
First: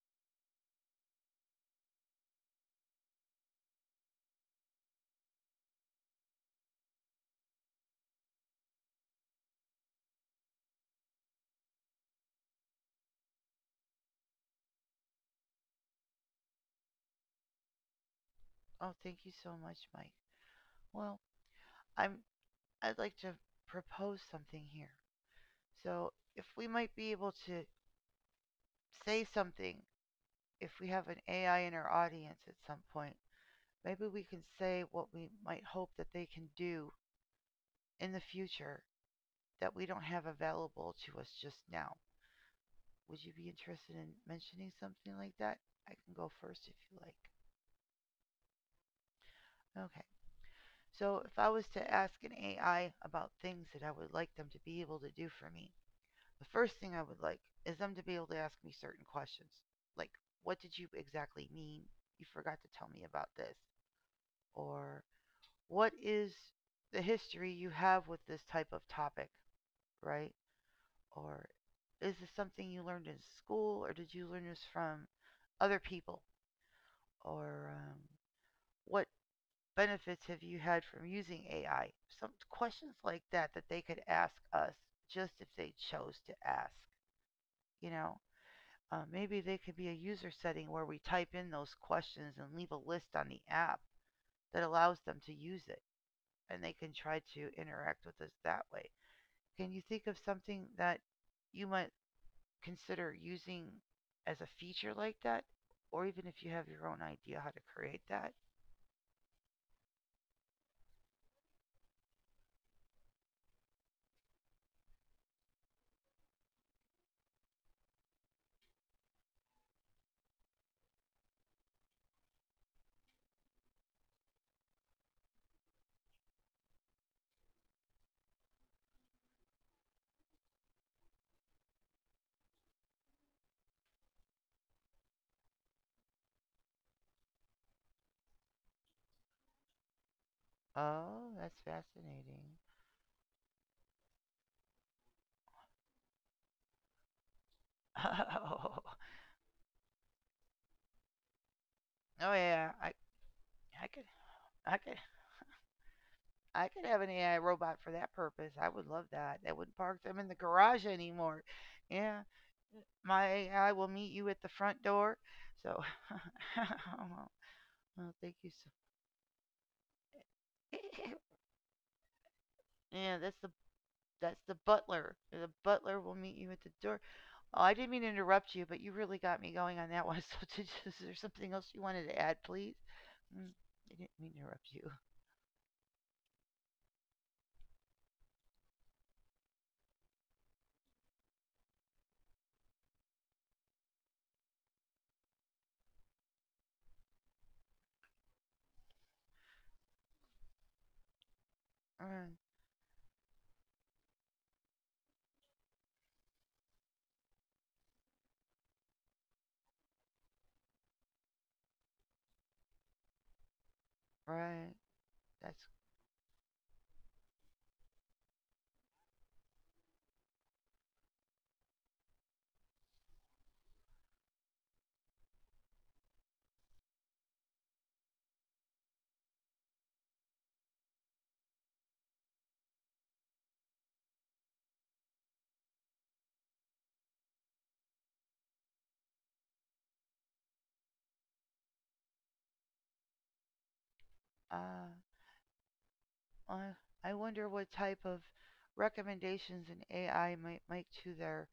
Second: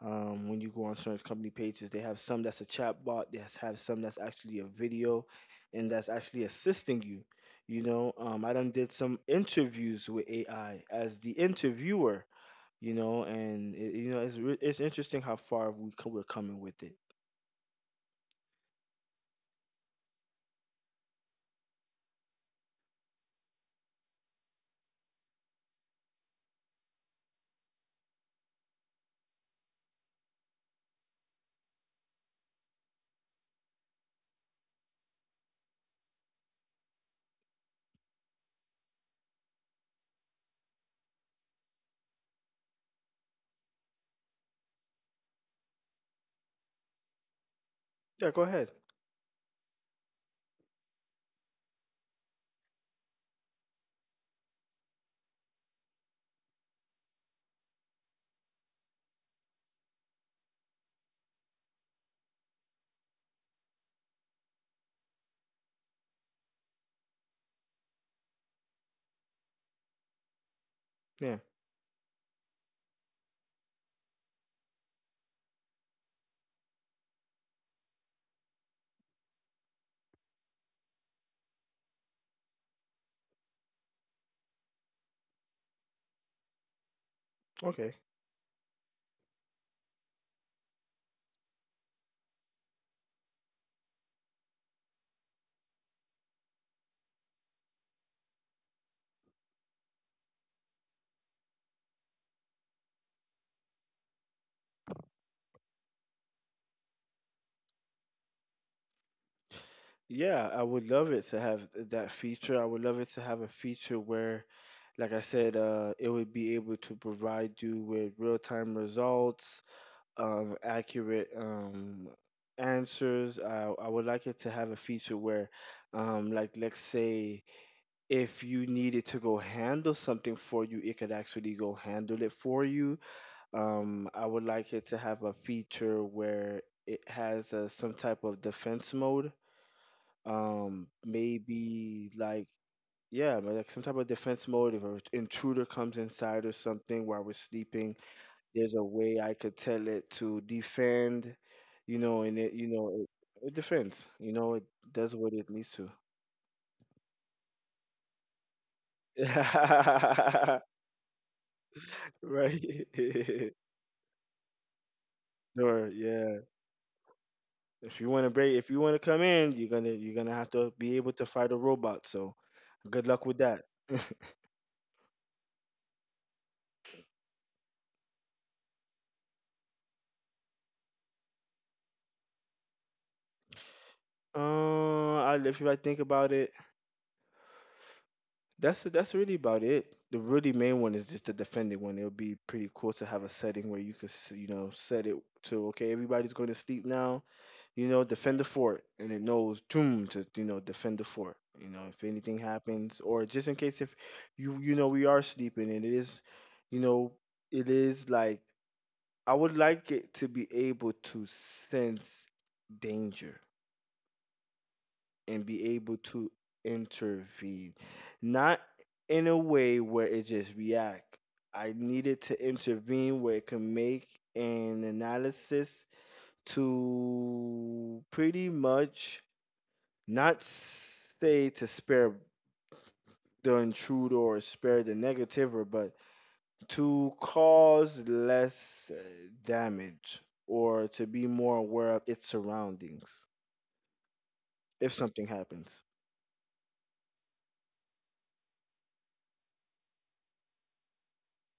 [SPEAKER 2] Um, when you go on certain company pages, they have some that's a chat bot, they has- have some that's actually a video and that's actually assisting you. You know, um, I done did some interviews with A I as the interviewer. You know, and it, you know, it's re- it's interesting how far we co- we're coming with it.
[SPEAKER 1] Oh, thank you so much, Mike. Well, I'm I'd like to propose something here. So, if we might be able to say something if we have an A I in our audience at some point, maybe we can say what we might hope that they can do in the future that we don't have available to us just now. Would you be interested in mentioning something like that? I can go first if you like.
[SPEAKER 2] Yeah, go ahead.
[SPEAKER 1] Okay. So, if I was to ask an A I about things that I would like them to be able to do for me, the first thing I would like is them to be able to ask me certain questions, like, what did you exactly mean? You forgot to tell me about this. Or, what is the history you have with this type of topic, right?
[SPEAKER 2] Yeah.
[SPEAKER 1] Or is this something you learned in school, or did you learn this from other people? Or um, what benefits have you had from using A I? Some questions like that that they could ask us just if they chose to ask. You
[SPEAKER 2] Okay.
[SPEAKER 1] know, uh, maybe they could be a user setting where we type in those questions and leave a list on the app that allows them to use it and they can try to interact with us that way. Can you think of something that you might consider using as a feature like that? Or even if you have your own idea how to create that?
[SPEAKER 2] Yeah, I would love it to have that feature. I would love it to have a feature where, like I said, uh, it would be able to provide you with real time results, um, accurate um, answers. I, I would like it to have a feature where, um, like, let's say if you needed to go handle something for you, it could actually go handle it for you. Um, I would like it to have a feature where it has uh, some type of defense mode. Um,
[SPEAKER 1] Oh, that's
[SPEAKER 2] maybe like,
[SPEAKER 1] fascinating.
[SPEAKER 2] yeah, but like some type of defense mode if an intruder comes inside or something while we're sleeping, there's a
[SPEAKER 1] (laughs)
[SPEAKER 2] way I could tell it to defend, you know,
[SPEAKER 1] Oh, oh
[SPEAKER 2] and it,
[SPEAKER 1] yeah,
[SPEAKER 2] you
[SPEAKER 1] I,
[SPEAKER 2] know, it, it
[SPEAKER 1] I could,
[SPEAKER 2] defends, you know, it
[SPEAKER 1] I could,
[SPEAKER 2] does what it needs to.
[SPEAKER 1] I could have an A I robot for that purpose. I would love that. That wouldn't park them in the
[SPEAKER 2] (laughs)
[SPEAKER 1] garage anymore. Yeah,
[SPEAKER 2] Right.
[SPEAKER 1] my
[SPEAKER 2] (laughs)
[SPEAKER 1] A I will meet you at the front door. So,
[SPEAKER 2] Door, yeah.
[SPEAKER 1] (laughs) well,
[SPEAKER 2] If
[SPEAKER 1] well,
[SPEAKER 2] you want
[SPEAKER 1] thank
[SPEAKER 2] to
[SPEAKER 1] you
[SPEAKER 2] break,
[SPEAKER 1] so.
[SPEAKER 2] if you want to come in, you're gonna you're gonna have to be able
[SPEAKER 1] (laughs)
[SPEAKER 2] to fight a robot. So, good
[SPEAKER 1] Yeah,
[SPEAKER 2] luck
[SPEAKER 1] that's
[SPEAKER 2] with
[SPEAKER 1] the
[SPEAKER 2] that. (laughs)
[SPEAKER 1] that's the butler. The butler will meet you at the door. Oh, I didn't mean to interrupt you, but you really got me going on that (laughs) one. So, did, is there something else you wanted to add, please? Mm, I didn't mean to interrupt you.
[SPEAKER 2] Uh, I, if I think about it, that's that's really about it. The really main one is just the defending one. It would be pretty cool to have a setting where you could, s- you know, set it to okay, everybody's going to sleep now. You know, defend the fort, and it knows doom to, you know, defend the fort. You know, if
[SPEAKER 1] Mm,
[SPEAKER 2] anything happens, or just in case if you you know we are sleeping, and it is, you know, it is like I would like it to be able to sense danger
[SPEAKER 1] right.
[SPEAKER 2] and
[SPEAKER 1] That's.
[SPEAKER 2] be able to intervene, not in a way where it just react. I need it to intervene where it can make an analysis to pretty much not say to spare the intruder or spare the negativer, but to cause less uh, damage, or to be more aware of its surroundings if
[SPEAKER 1] Uh,
[SPEAKER 2] something happens.
[SPEAKER 1] uh, I wonder what type of recommendations an A I might make to their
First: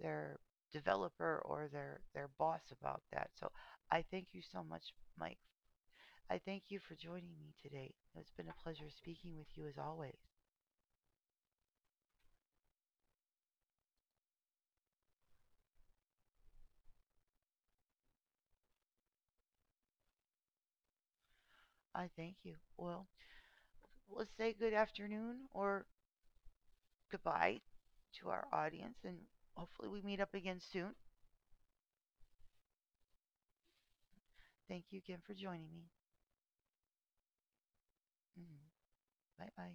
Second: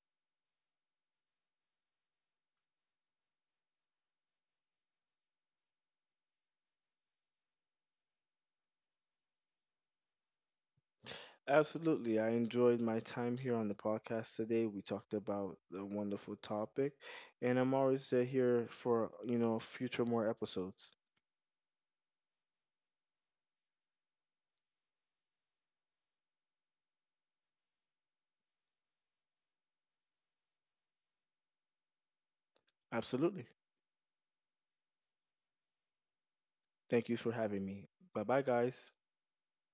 [SPEAKER 1] their developer or their their boss about that. So, I thank you so much, Mike. I thank you for joining me today. It's been a pleasure speaking with you as always.
[SPEAKER 2] Absolutely. I enjoyed my time here on the podcast today. We talked about a wonderful topic, and I'm always uh, here for, you know, future more episodes.
[SPEAKER 1] I thank you. Well, let's say good afternoon or goodbye to our audience, and hopefully we meet up again soon.
[SPEAKER 2] Absolutely.
[SPEAKER 1] Thank you again for joining me.
[SPEAKER 2] Thank you for having me. Bye bye, guys.
[SPEAKER 1] Bye bye.